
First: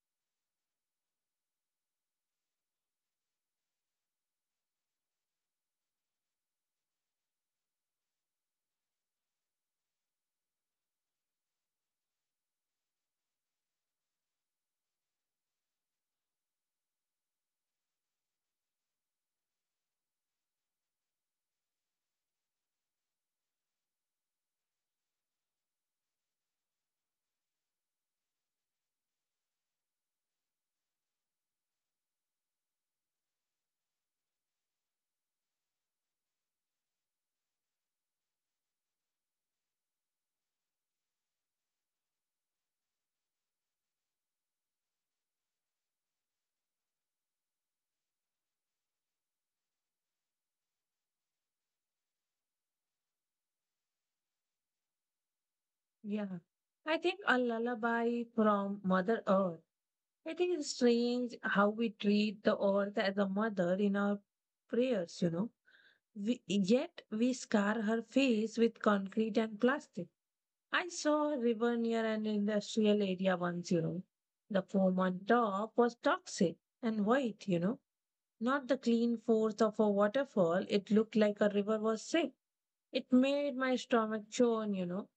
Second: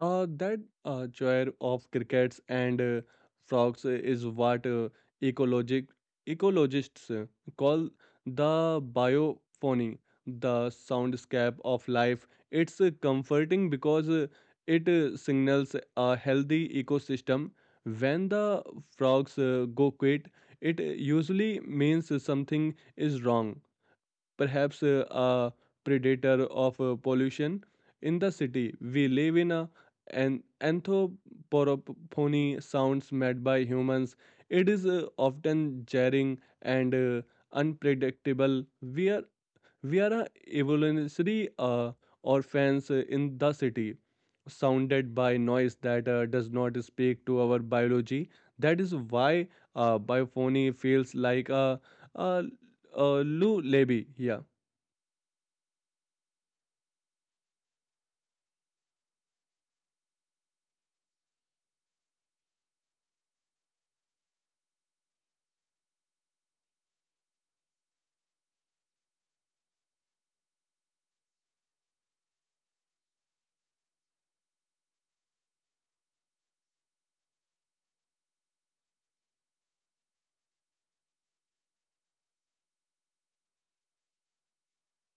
That choir of crickets and frogs is what ecologic ecologists call the biophony, the soundscape of life. It's comforting because it signals a healthy ecosystem. When the frogs go quiet, it usually means something is wrong, perhaps a predator of pollution. In the city, we live in an anthropophony sounds made by humans. It is often jarring and unpredictable. We are a evolutionary orphans in the city, sounded by noise that does not speak to our biology. That is why biophony feels like a, a lullaby. Yeah.
Yeah. I think a lullaby from Mother Earth. I think it's strange how we treat the earth as a mother in our prayers, you know. We, yet we scar her face with concrete and plastic. I saw a river near an industrial area once, you know. The foam on top was toxic and white, you know. Not the clean force of a waterfall. It looked like a river was sick. It made my stomach churn, you know.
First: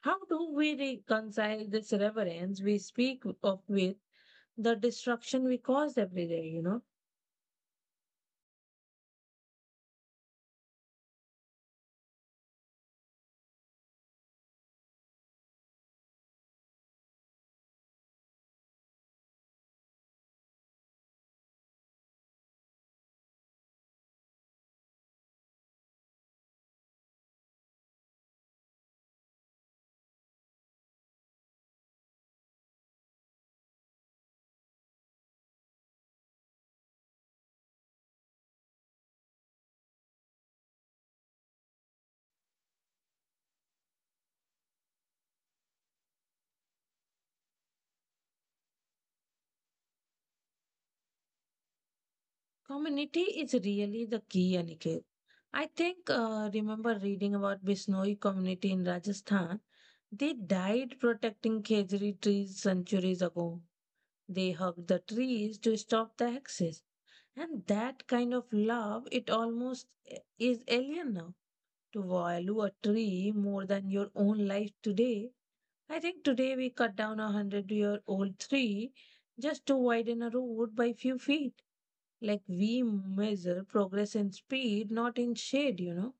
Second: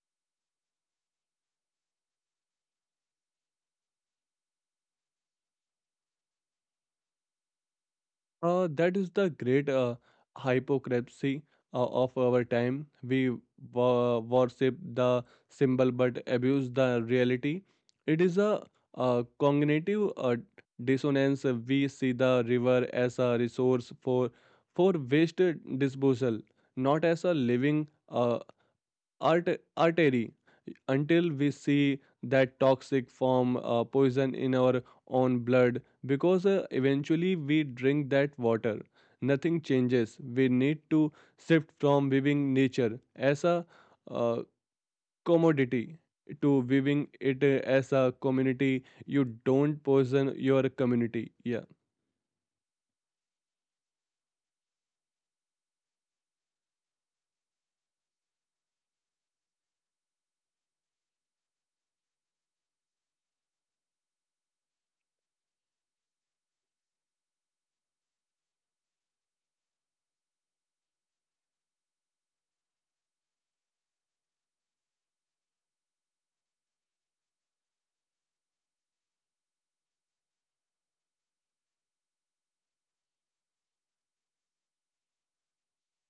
How do we reconcile this reverence we speak of with the destruction we cause every day, you know?
That is the great hypocrisy of our time. We worship the symbol but abuse the reality. It is a, cognitive dissonance. We see the river as a resource for waste disposal, not as a living art artery. Until we see that toxic form poison in our own blood, because eventually we drink that water, nothing changes. We need to shift from viewing nature as a uh, commodity to viewing it as a community. You don't poison your community. Yeah.
Community is really the key, Aniket. I think, remember reading about Bisnoi community in Rajasthan. They died protecting Khejri trees centuries ago. They hugged the trees to stop the axis. And that kind of love, it almost eh, is alien now. To value a tree more than your own life today. I think today we cut down a hundred-year-old tree just to widen a road by few feet. Like we measure progress in speed, not in shade, you know.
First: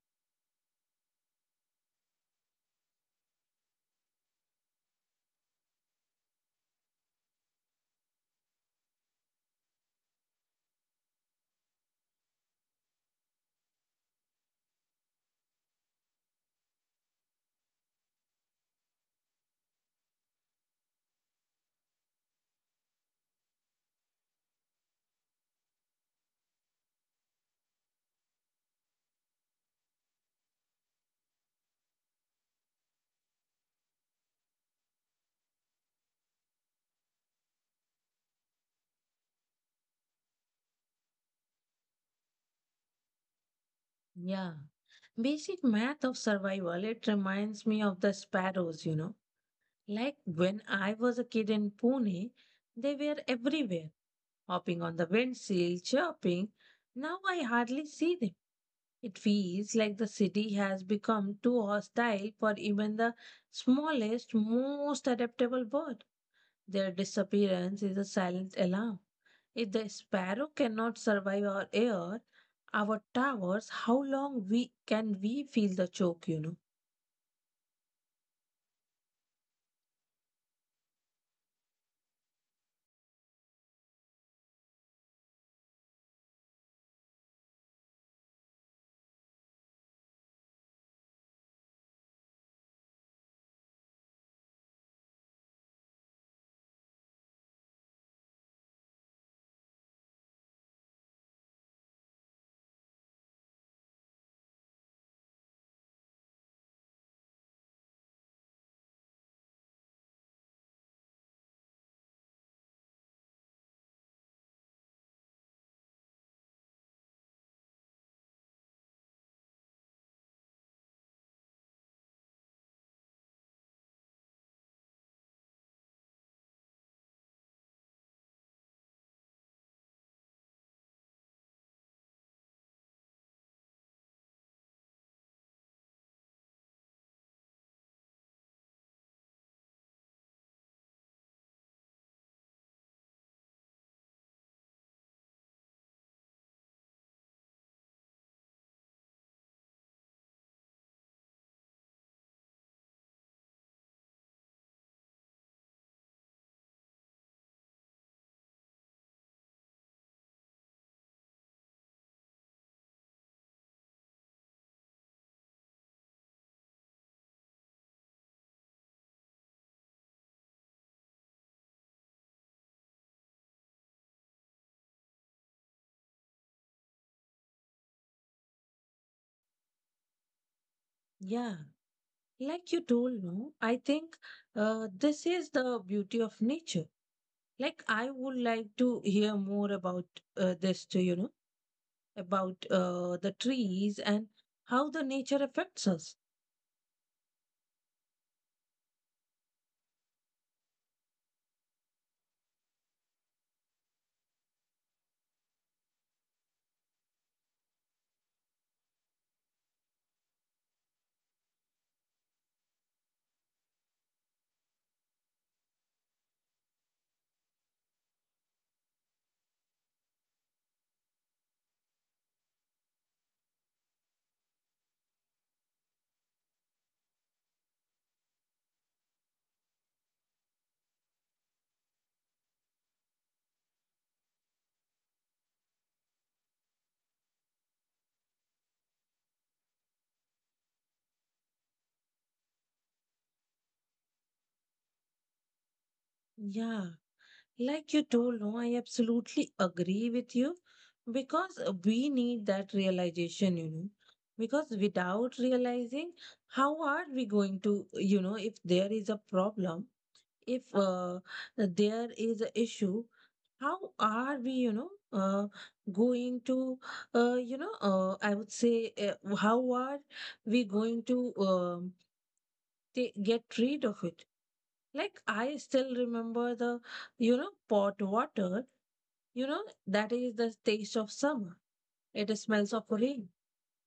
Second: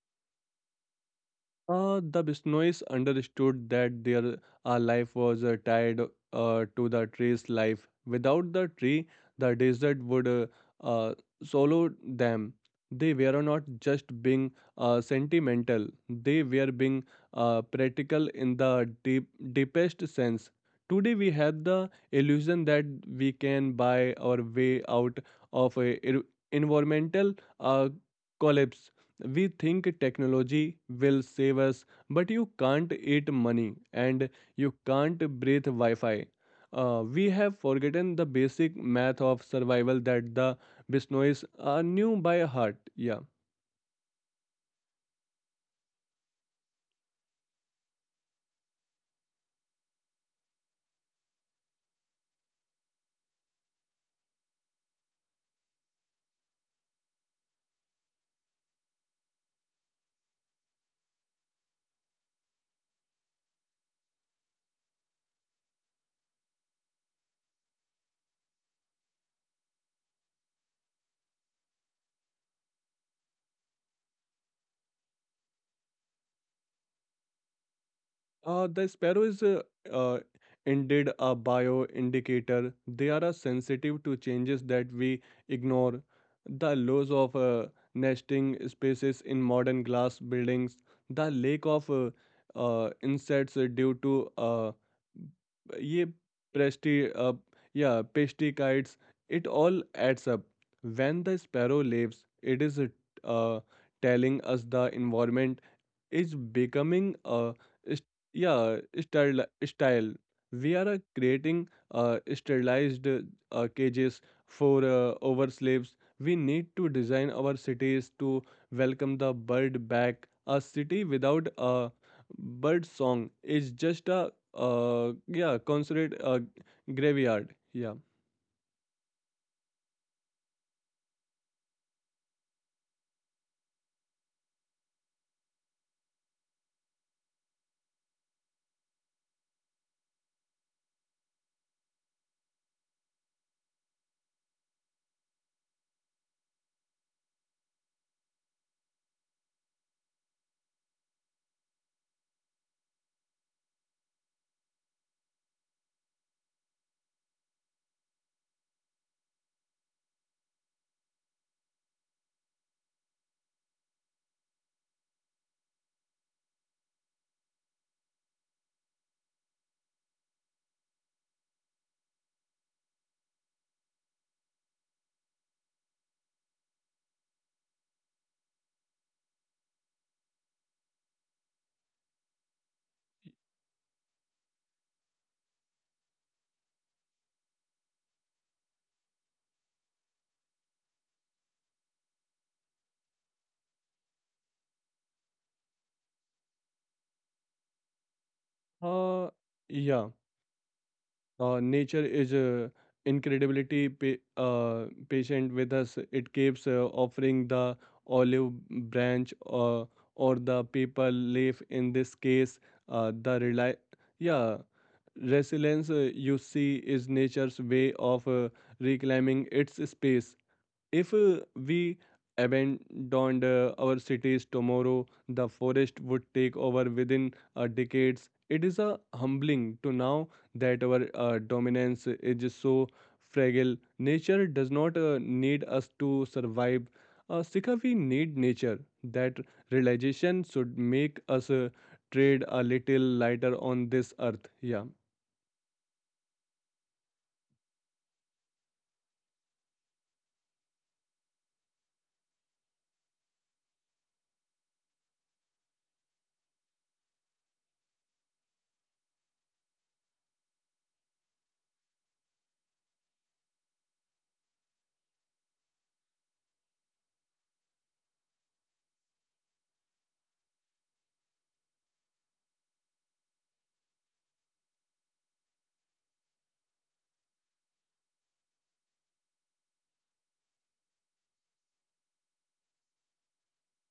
The Bisnois understood that their life was tied to the tree's life. Without the tree, the desert would uh, swallow them. They were not just being sentimental, they were being practical in the deep, deepest sense. Today, we have the illusion that we can buy our way out of a environmental uh, collapse. We think technology will save us, but you can't eat money and you can't breathe Wi Fi. We have forgotten the basic math of survival that the Bisnois knew by heart. Yeah.
Yeah. Basic math of survival, it reminds me of the sparrows, you know. Like when I was a kid in Pune, they were everywhere hopping on the windsill, chirping. Now I hardly see them. It feels like the city has become too hostile for even the smallest, most adaptable bird. Their disappearance is a silent alarm. If the sparrow cannot survive our air, our towers, how long we can we feel the choke, you know?
The sparrow is uh, indeed a bioindicator. They are sensitive to changes that we ignore. The loss of nesting spaces in modern glass buildings, the lack of insects due to ye presti yeah pesticides, it all adds up. When the sparrow leaves, it is uh, telling us the environment is becoming a is- yeah style, style we are creating sterilized cages for over slaves. We need to design our cities to welcome the bird back. A city without a bird song is just a yeah concert graveyard. Yeah.
Yeah, like you told, no, I think this is the beauty of nature. Like I would like to hear more about this too, you know, about the trees and how the nature affects us.
uh, yeah Nature is incredibility patient with us. It keeps offering the olive branch or the paper leaf. In this case, the yeah, resilience you see is nature's way of reclaiming its space. If we abandoned our cities tomorrow, the forest would take over within decades. It is a humbling to now that our dominance is so fragile. Nature does not need us to survive. Sika, we need nature. That realization should make us trade a little lighter on this earth. Yeah,
Yeah, like you told, no, I absolutely agree with you because we need that realization, you know. Because without realizing, how are we going to, you know, if there is a problem, if there is an issue, how are we, you know, uh, going to you know I would say how are we going to um, get rid of it? Like I still remember the, you know, pot water, you know. That is the taste of summer. It smells of rain.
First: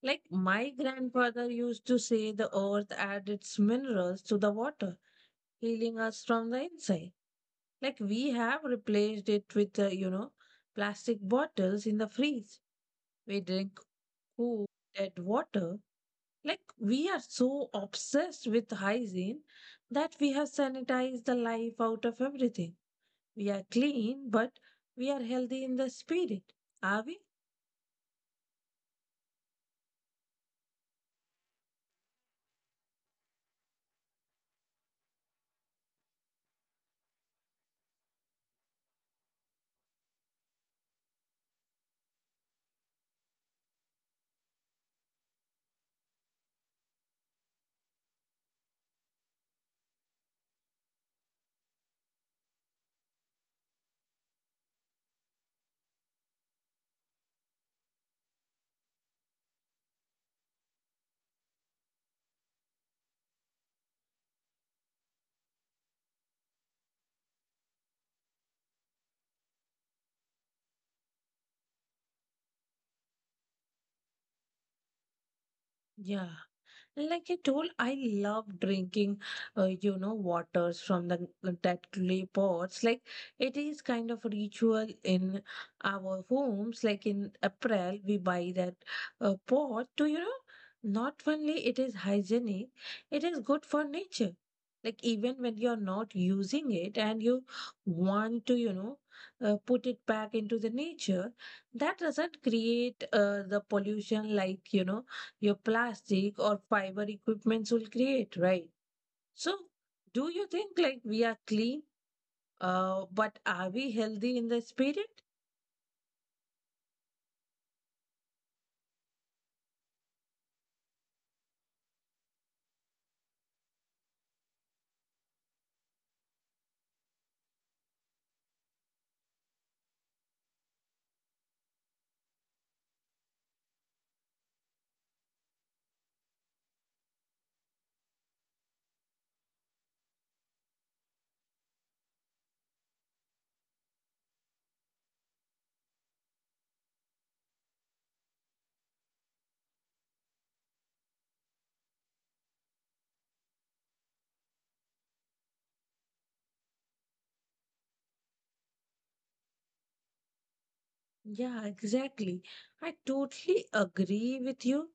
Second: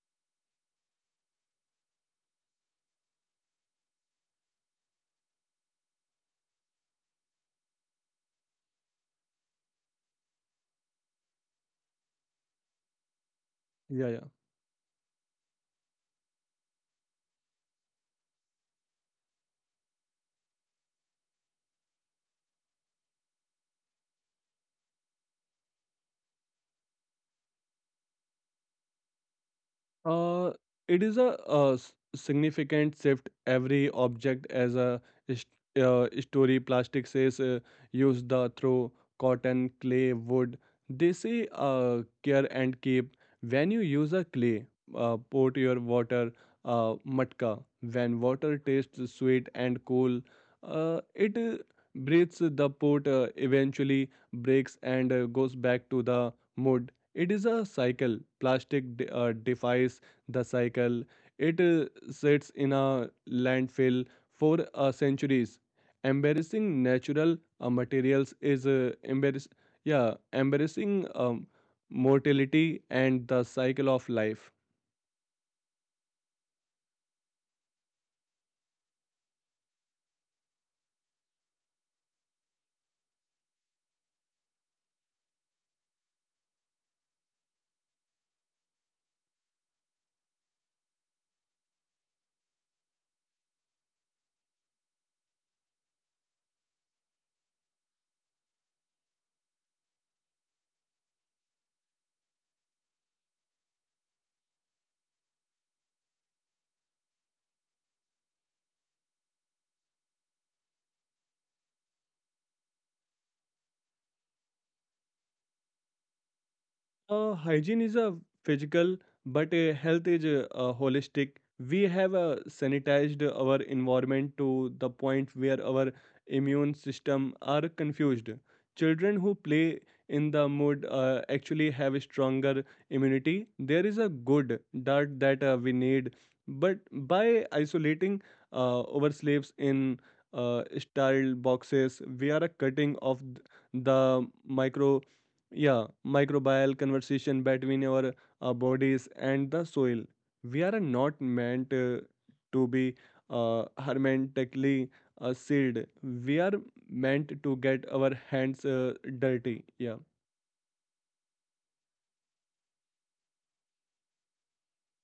Like my grandfather used to say the earth adds its minerals to the water, healing us from the inside. Like we have replaced it with, you know, plastic bottles in the freeze. We drink
yeah, yeah.
cool, dead water. Like we are so obsessed with hygiene that we have sanitized the life out of everything. We are clean, but we are healthy in the spirit. Are we?
Uh, it is a, significant shift. Every object as a story. Plastic says used the through cotton, clay, wood. They say care and keep. When you use a clay, put your water matka. When water tastes sweet and cool, it breathes the pot. Eventually breaks and goes back to the mud. It is a cycle. Plastic defies the cycle. It sits in a landfill for centuries. Embarrassing natural materials is embarrassing mortality and the cycle of life.
Yeah. Like I told, I love drinking, you know, waters from the that clay pots. Like it is kind of a ritual in our homes. Like in April, we buy that pot to, you know, not only it is hygienic, it is good for nature. Like even when you're not using it and you want to, you know, put it back into the nature, that doesn't create the pollution like, you know, your plastic or fiber equipments will create, right? So, do you think like we are clean, but are we healthy in the spirit?
Hygiene is a physical, but health is holistic. We have sanitized our environment to the point where our immune system are confused. Children who play in the mud actually have a stronger immunity. There is a good dirt that we need, but by isolating our slaves in sterile boxes, we are cutting off the microbial conversation between our bodies and the soil. We are not meant to be hermetically sealed. We are meant to get our hands dirty. Yeah.
Yeah, exactly. I totally agree with you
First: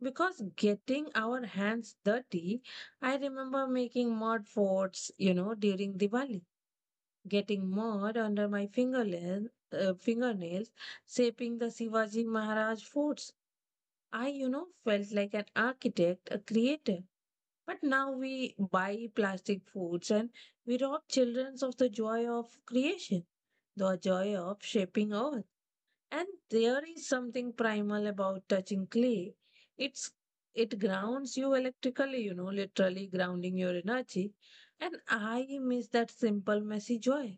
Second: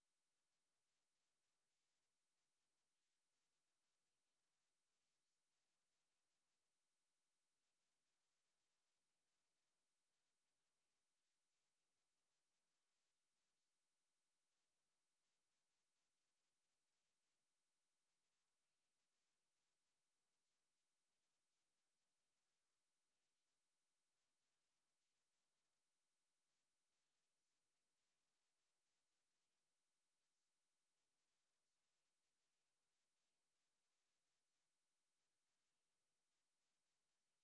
because getting our hands dirty, I remember making mud forts, you know, during Diwali, getting mud under my fingernails, shaping the Shivaji Maharaj forts. I, you know, felt like an architect, a creator. But now we buy plastic foods and we rob children of the joy of creation, the joy of shaping earth. And there is something primal about touching clay. It's it grounds you electrically, you know, literally grounding your energy. And I miss that simple messy joy.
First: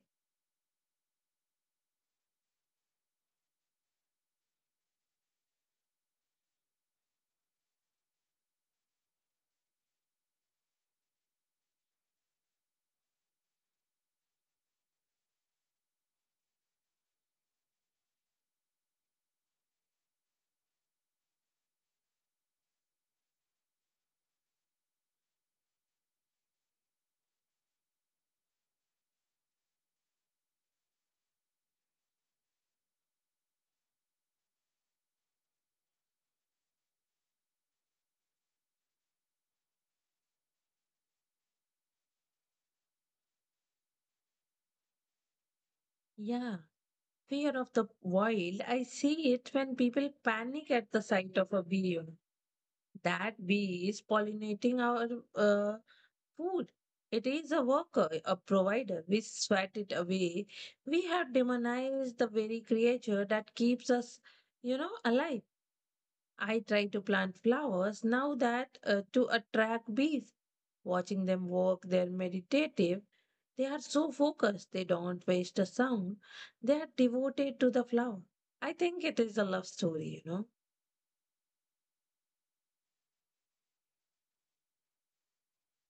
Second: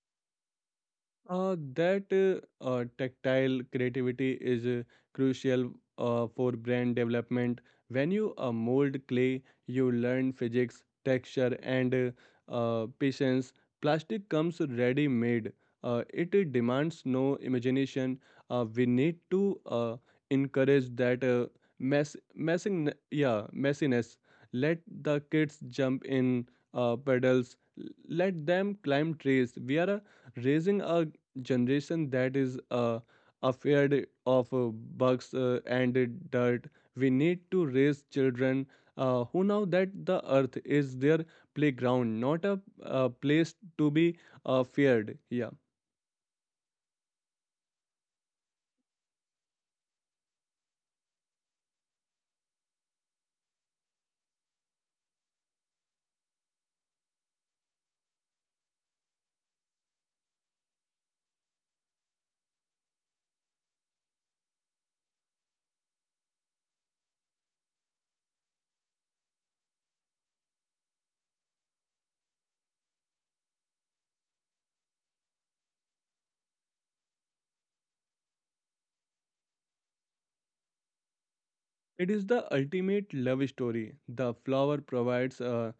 That tactile creativity is crucial for brand development. When you mold clay, you learn physics, texture, and patience. Plastic comes ready made. It demands no imagination. We need to encourage that messiness. Let the kids jump in pedals. Let them climb trees. We are raising a generation that is afraid of bugs and dirt. We need to raise children who know that the earth is their playground, not a place to be feared. Yeah.
Yeah. Fear of the wild, I see it when people panic at the sight of a bee, you know that bee is pollinating our uh, food. It is a worker, a provider. We sweat it away. We have demonized the very creature that keeps us, you know, alive. I try to plant flowers now that to attract bees. Watching them walk, they're meditative. They are so focused, they don't waste a sound. They are devoted to the flower. I think it is a love story, you know.
It is the ultimate love story. The flower provides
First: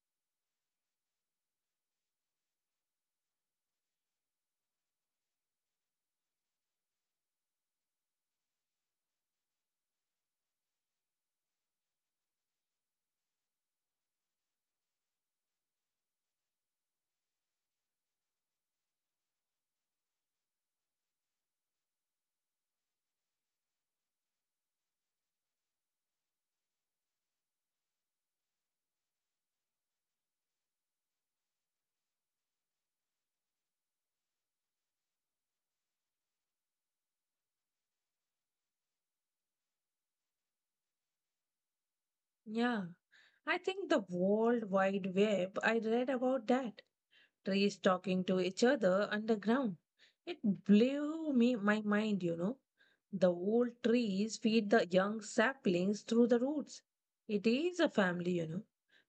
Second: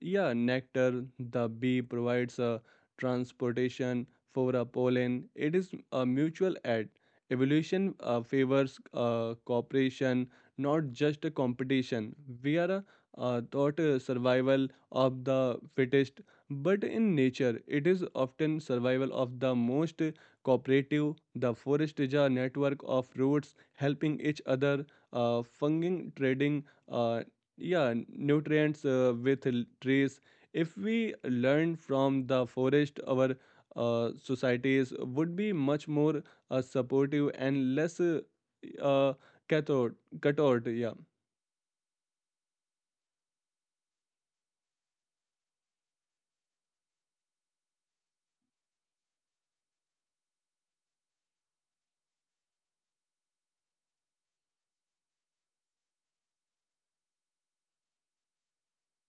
Yeah, nectar, the bee provides a transportation for a pollen. It is a mutual aid. Evolution favors cooperation, not just a competition. We are taught survival of the fittest, but in nature, it is often survival of the most cooperative. The forest is a network of roots helping each other, funging, trading, nutrients with trees. If we learn from the forest, our societies would be much more supportive and less uh, cathode, cathode. Yeah.
Yeah. I think the World Wide Web, I read about that. Trees talking to each other underground. It blew me my mind, you know. The old trees feed the young saplings through the roots. It is a family, you know.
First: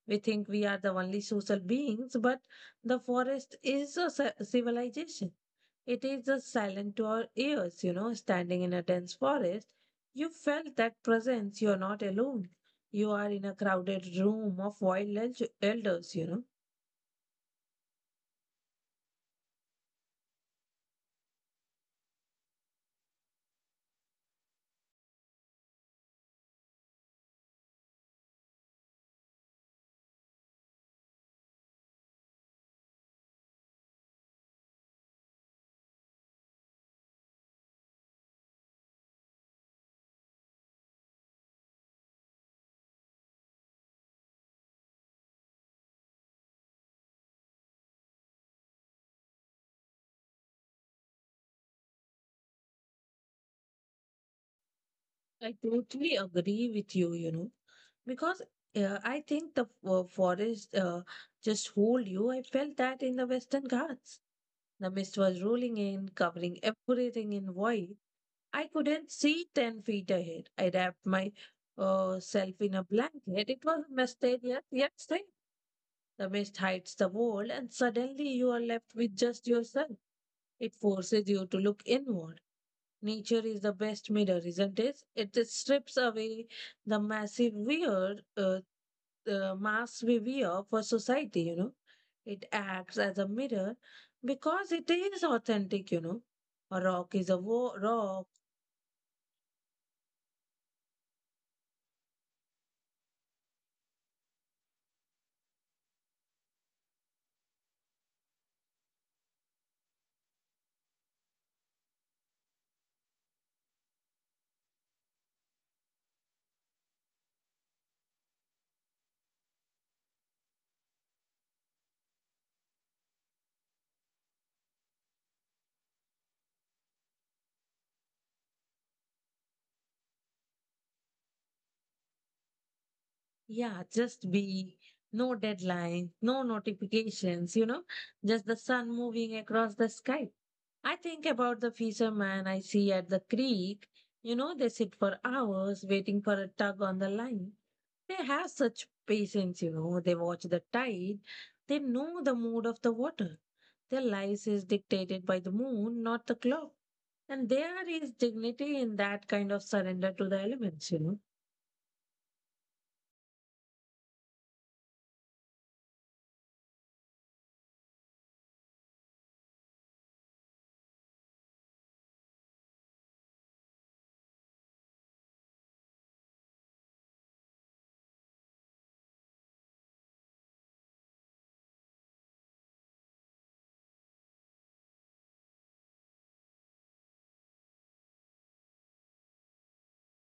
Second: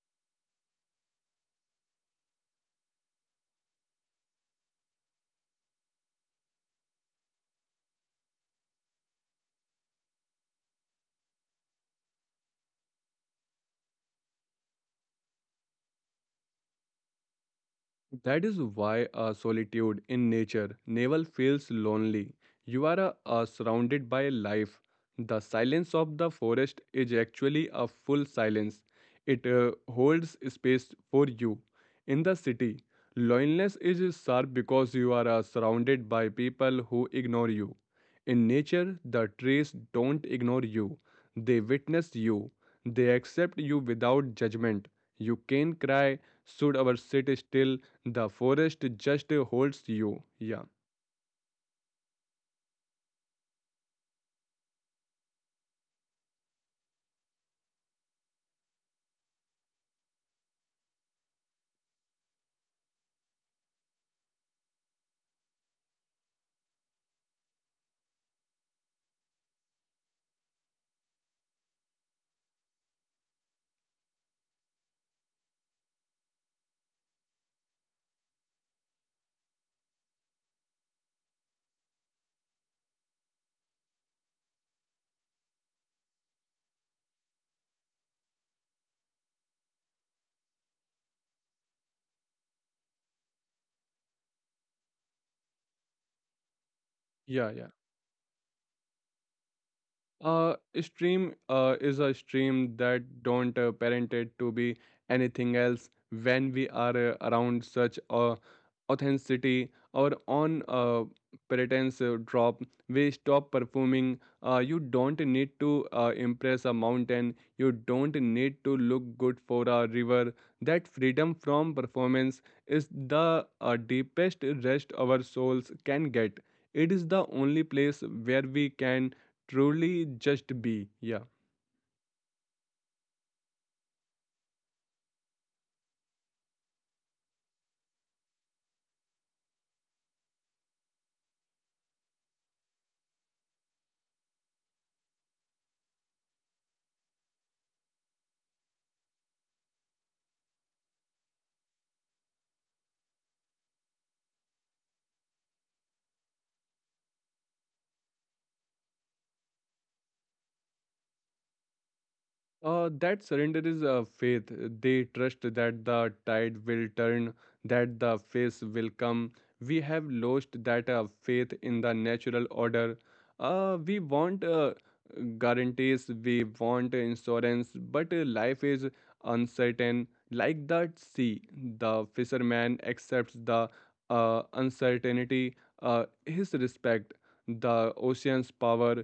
We think we are the only social beings, but the forest is a civilization. It is a silent to our ears, you know, standing in a dense forest. You felt that presence, you are not alone. You are in a crowded room of wild elders, you know.
That is why solitude in nature never feels lonely. You are surrounded by life. The silence of the forest is actually a full silence. It holds space for you. In the city, loneliness is sharp because you are surrounded by people who ignore you. In nature, the trees don't ignore you, they witness you, they accept you without judgment. You can cry, should our sit still? The forest just holds you. Yeah,
I totally agree with you, you know, because I think the forest just hold you. I felt that in the Western Ghats. The mist was rolling in, covering everything in white. I couldn't see 10 feet ahead. I wrapped my self in a blanket. It was mysterious. Mistake, yet, yet, the mist hides the world, and suddenly you are left with just yourself. It forces you to look inward. Nature is the best mirror, isn't it? It just strips away the massive weird, mass we wear for society, you know. It acts as a mirror because it is authentic, you know. A rock is a
yeah.
rock.
Stream is a stream that don't parent it to be anything else when we are around such authenticity or on pretense drop, we stop performing. You don't need to impress a mountain, you don't need to look good for a river. That freedom from performance is the deepest rest our souls can get. It is the only place where we can truly just be. Yeah.
Yeah, just be. No deadlines, no notifications, you know, just the sun moving across the sky. I think about the fisherman I see at the creek. You know, they sit for hours waiting for a tug on the line. They have such patience, you know. They watch the tide. They know the mood of the water. Their lives is dictated by the moon, not the clock. And there is dignity in that kind of surrender to the elements, you know.
That surrender is a faith. They trust that the tide will turn, that the face will come. We have lost that faith in the natural order. We want guarantees, we want insurance, but life is uncertain. Like that sea, the fisherman accepts the uncertainty, his respect, the ocean's power.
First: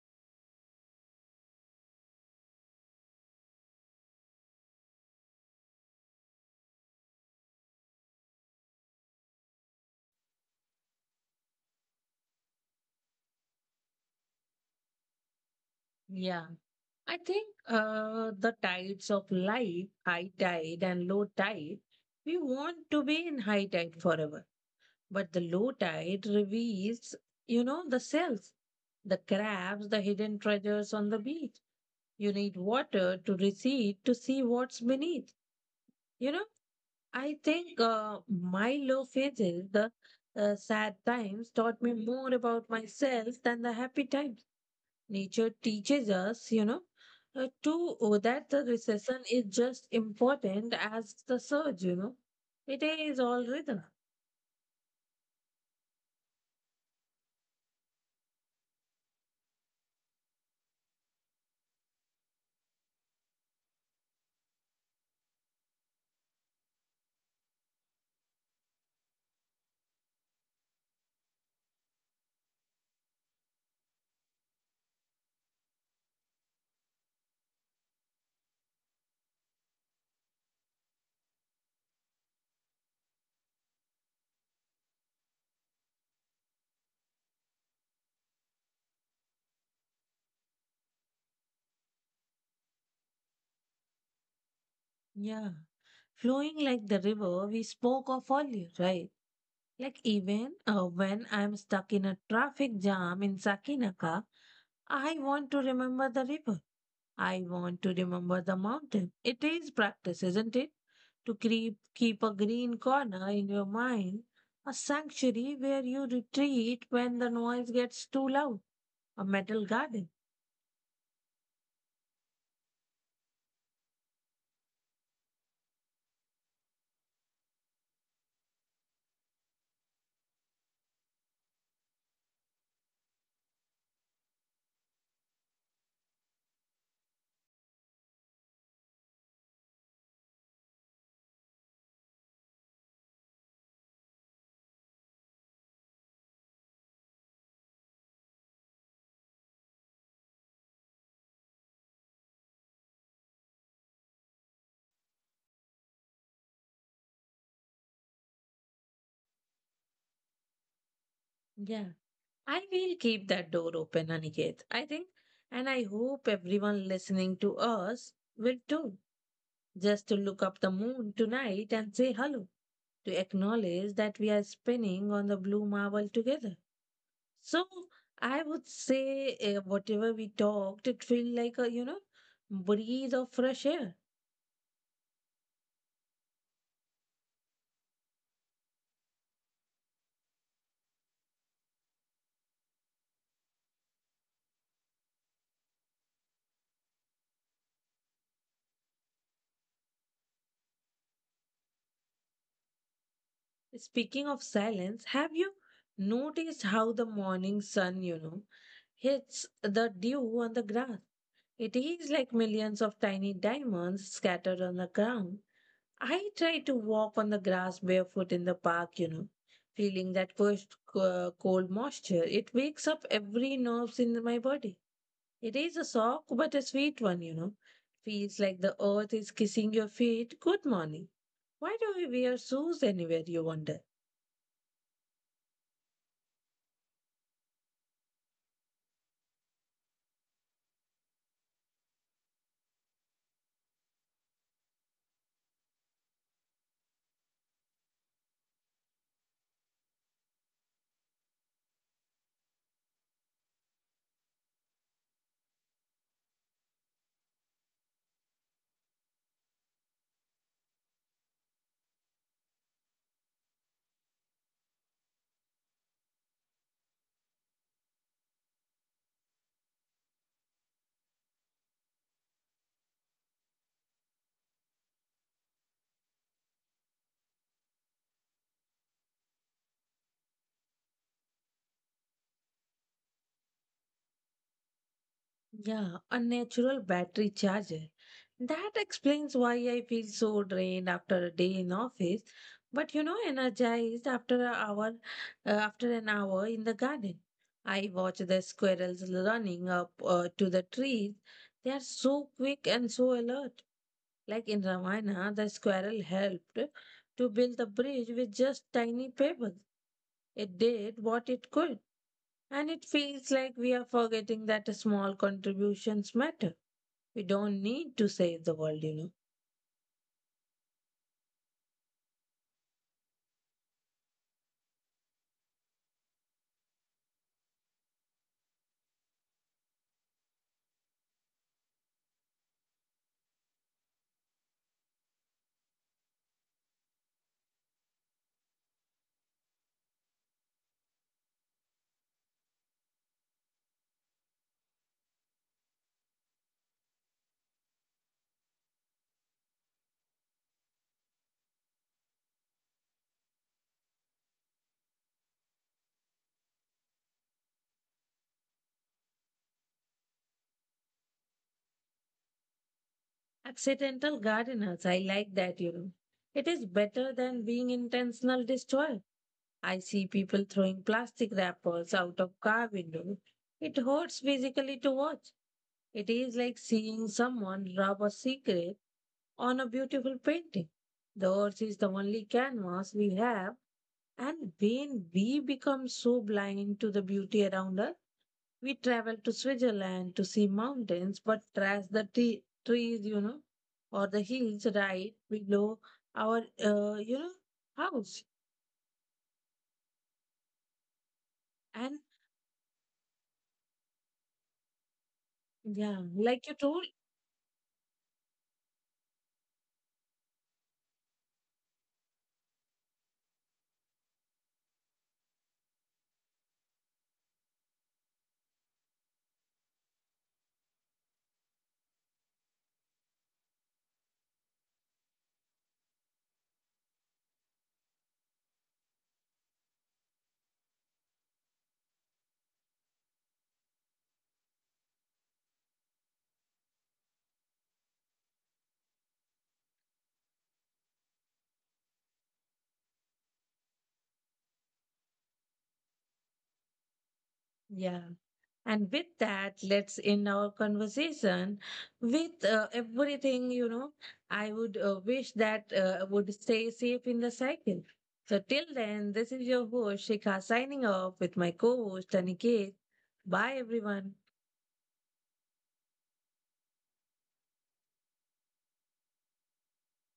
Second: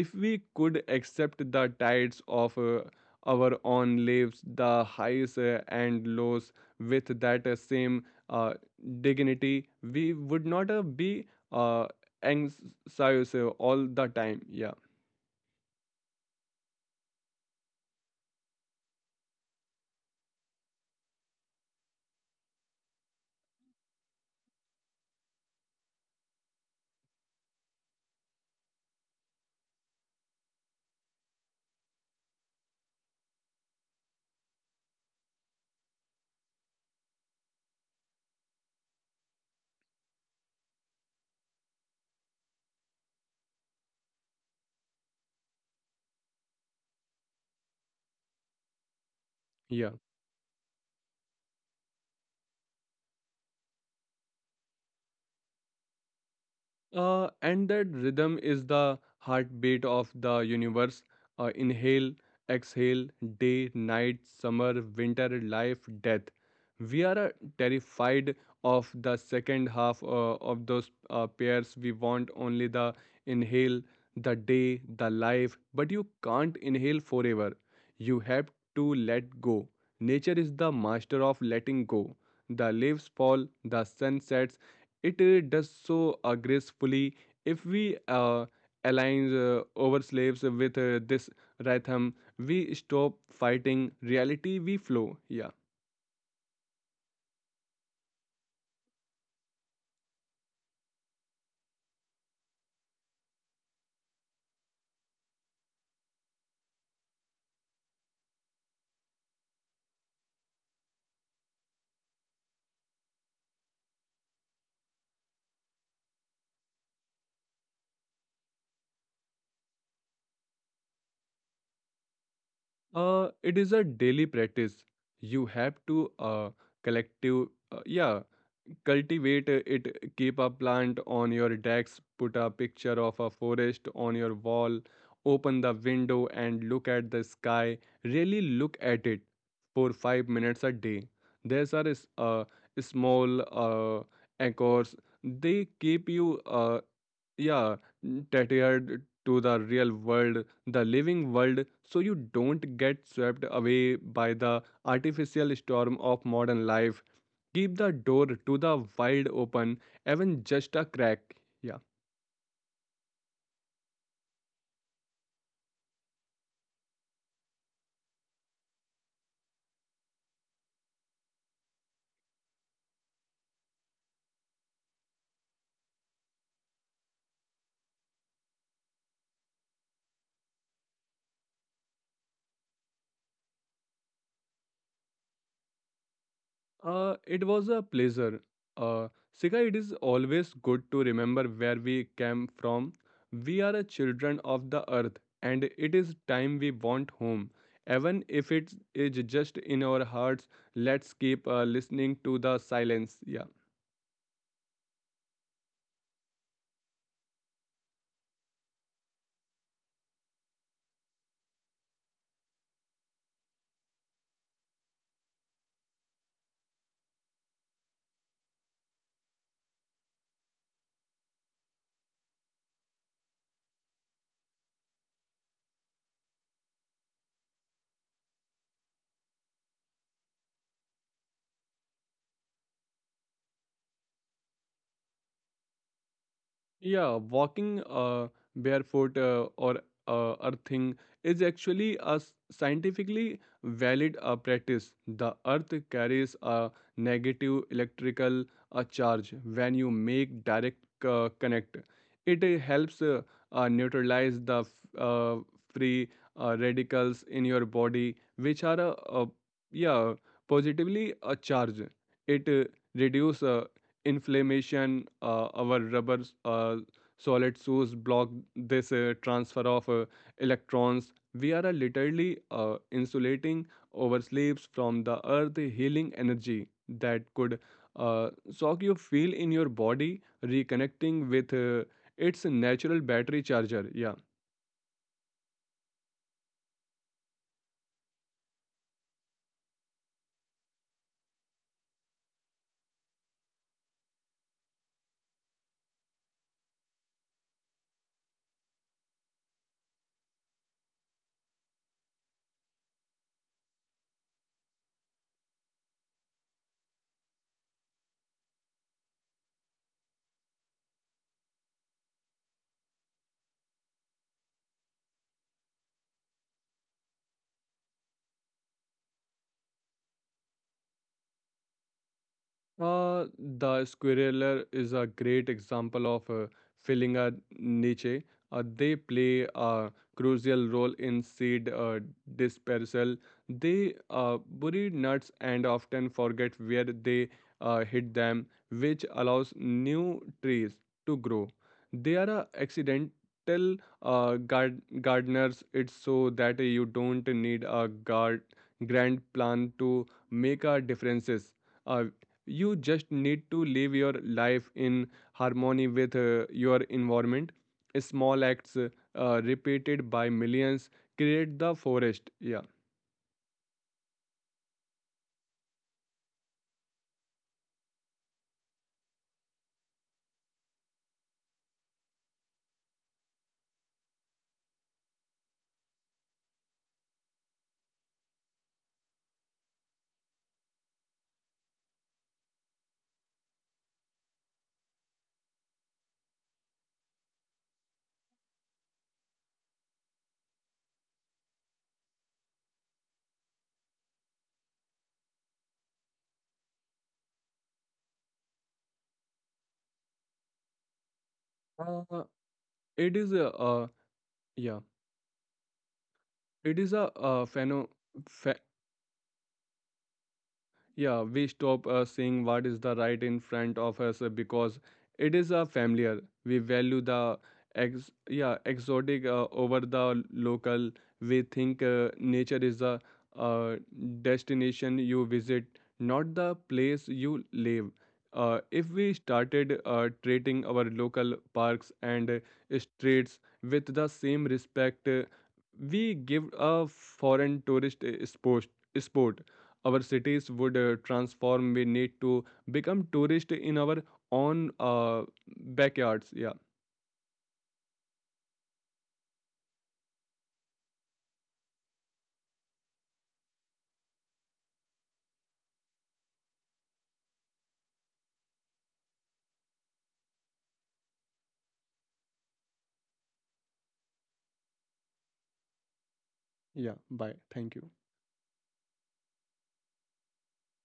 If we could accept the tides of our own lives, the highs and lows, with that same uh, dignity, we would not be anxious all the time. Yeah,
Yeah. I think the tides of life, high tide and low tide, we want to be in high tide forever. But the low tide reveals, you know, the cells, the crabs, the hidden treasures on the beach. You need water to recede to see what's beneath. You know, I think my low phases, the sad times, taught me more about myself than the happy times. Nature teaches us, you know, that the
yeah.
recession is just important as the surge. You know, it is all rhythm.
And that rhythm is the heartbeat of the universe. Inhale, exhale, day, night, summer, winter, life, death. We are terrified of the second half of those pairs. We want only the inhale, the day, the life, but you can't inhale forever. You have to let go. Nature is the master of letting go. The leaves fall, the sun sets, it does so gracefully. If we align our slaves with this rhythm, we stop fighting reality, we flow. Yeah.
Yeah. Flowing like the river we spoke of earlier, right? Like even when I'm stuck in a traffic jam in Sakinaka, I want to remember the river. I want to remember the mountain. It is practice, isn't it? To keep a green corner in your mind, a sanctuary where you retreat when the noise gets too loud, a metal garden.
It is a daily practice. You have to collective, uh, yeah, cultivate it. Keep a plant on your desk. Put a picture of a forest on your wall. Open the window and look at the sky. Really look at it for 5 minutes a day. These are small anchors. They keep you yeah tethered to the real world, the living world, so you don't get swept away by the artificial storm of modern life. Keep the door to the wide open, even just a crack. Yeah.
Yeah. I will keep that door open, Aniket. I think, and I hope everyone listening to us will too, just to look up the moon tonight and say hello, to acknowledge that we are spinning on the blue marble together. So I would say, eh, whatever we talked, it felt like a, you know, breeze of fresh air.
It was a pleasure. Sika, it is always good to remember where we came from. We are a children of the earth, and it is time we want home. Even if it is just in our hearts, let's keep listening to the silence. Yeah.
Speaking of silence, have you noticed how the morning sun, you know, hits the dew on the grass? It is like millions of tiny diamonds scattered on the ground. I try to walk on the grass barefoot in the park, you know, feeling that first cold moisture. It wakes up every nerves in my body. It is a shock, but a sweet one, you know. Feels like the earth is kissing your feet. Good morning. Why do we wear shoes anywhere, you wonder?
Yeah, walking barefoot or earthing is actually a scientifically valid practice. The earth carries a negative electrical charge when you make direct connect. It helps neutralize the free radicals in your body, which are yeah positively charged. It reduces inflammation. Our rubber uh, solid shoes block this transfer of electrons. We are literally insulating our sleeves from the earth healing energy that could shock. You feel in your body reconnecting with its natural battery charger. Yeah.
Yeah, a natural battery charger. That explains why I feel so drained after a day in office, but you know, energized after an hour, after an hour in the garden. I watch the squirrels running up to the trees. They are so quick and so alert. Like in Ramayana, the squirrel helped to build the bridge with just tiny pebbles. It did what it could, and it feels like we are forgetting that small contributions matter. We don't need to save the world, you know.
Uh, the squirreler is a great example of filling a niche. They play a crucial role in seed dispersal. They bury nuts and often forget where they hid them, which allows new trees to grow. They are a accidental gardeners. It's so that you don't need a grand plan to make a differences. Uh, you just need to live your life in harmony with your environment. Small acts repeated by millions create the forest. Yeah.
Accidental gardeners, I like that, you know. It is better than being intentional destroyer. I see people throwing plastic wrappers out of car window. It hurts physically to watch. It is like seeing someone rub a secret on a beautiful painting. The earth is the only canvas we have, and when we become so blind to the beauty around us, we traveled to Switzerland to see mountains, but trust the trees, you know, or the hills right below our, you know, house.
uh,
And
it is a uh, yeah
yeah,
it is
like
a
you told,
we stop seeing what is the right in front of us because it is a familiar. We value the ex yeah exotic over the local. We think nature is the uh, destination you visit, not the place you live. If we started treating our local parks and streets with the same respect we give a foreign tourist sport, our cities would transform. We need to become tourist in our own backyards. Yeah.
yeah. And with that, let's end our conversation with everything, you know. I would wish that would stay safe in the cycle. So till then, this is your host Shikha signing off with my co-host Aniket. Bye everyone.
Yeah, bye, thank you.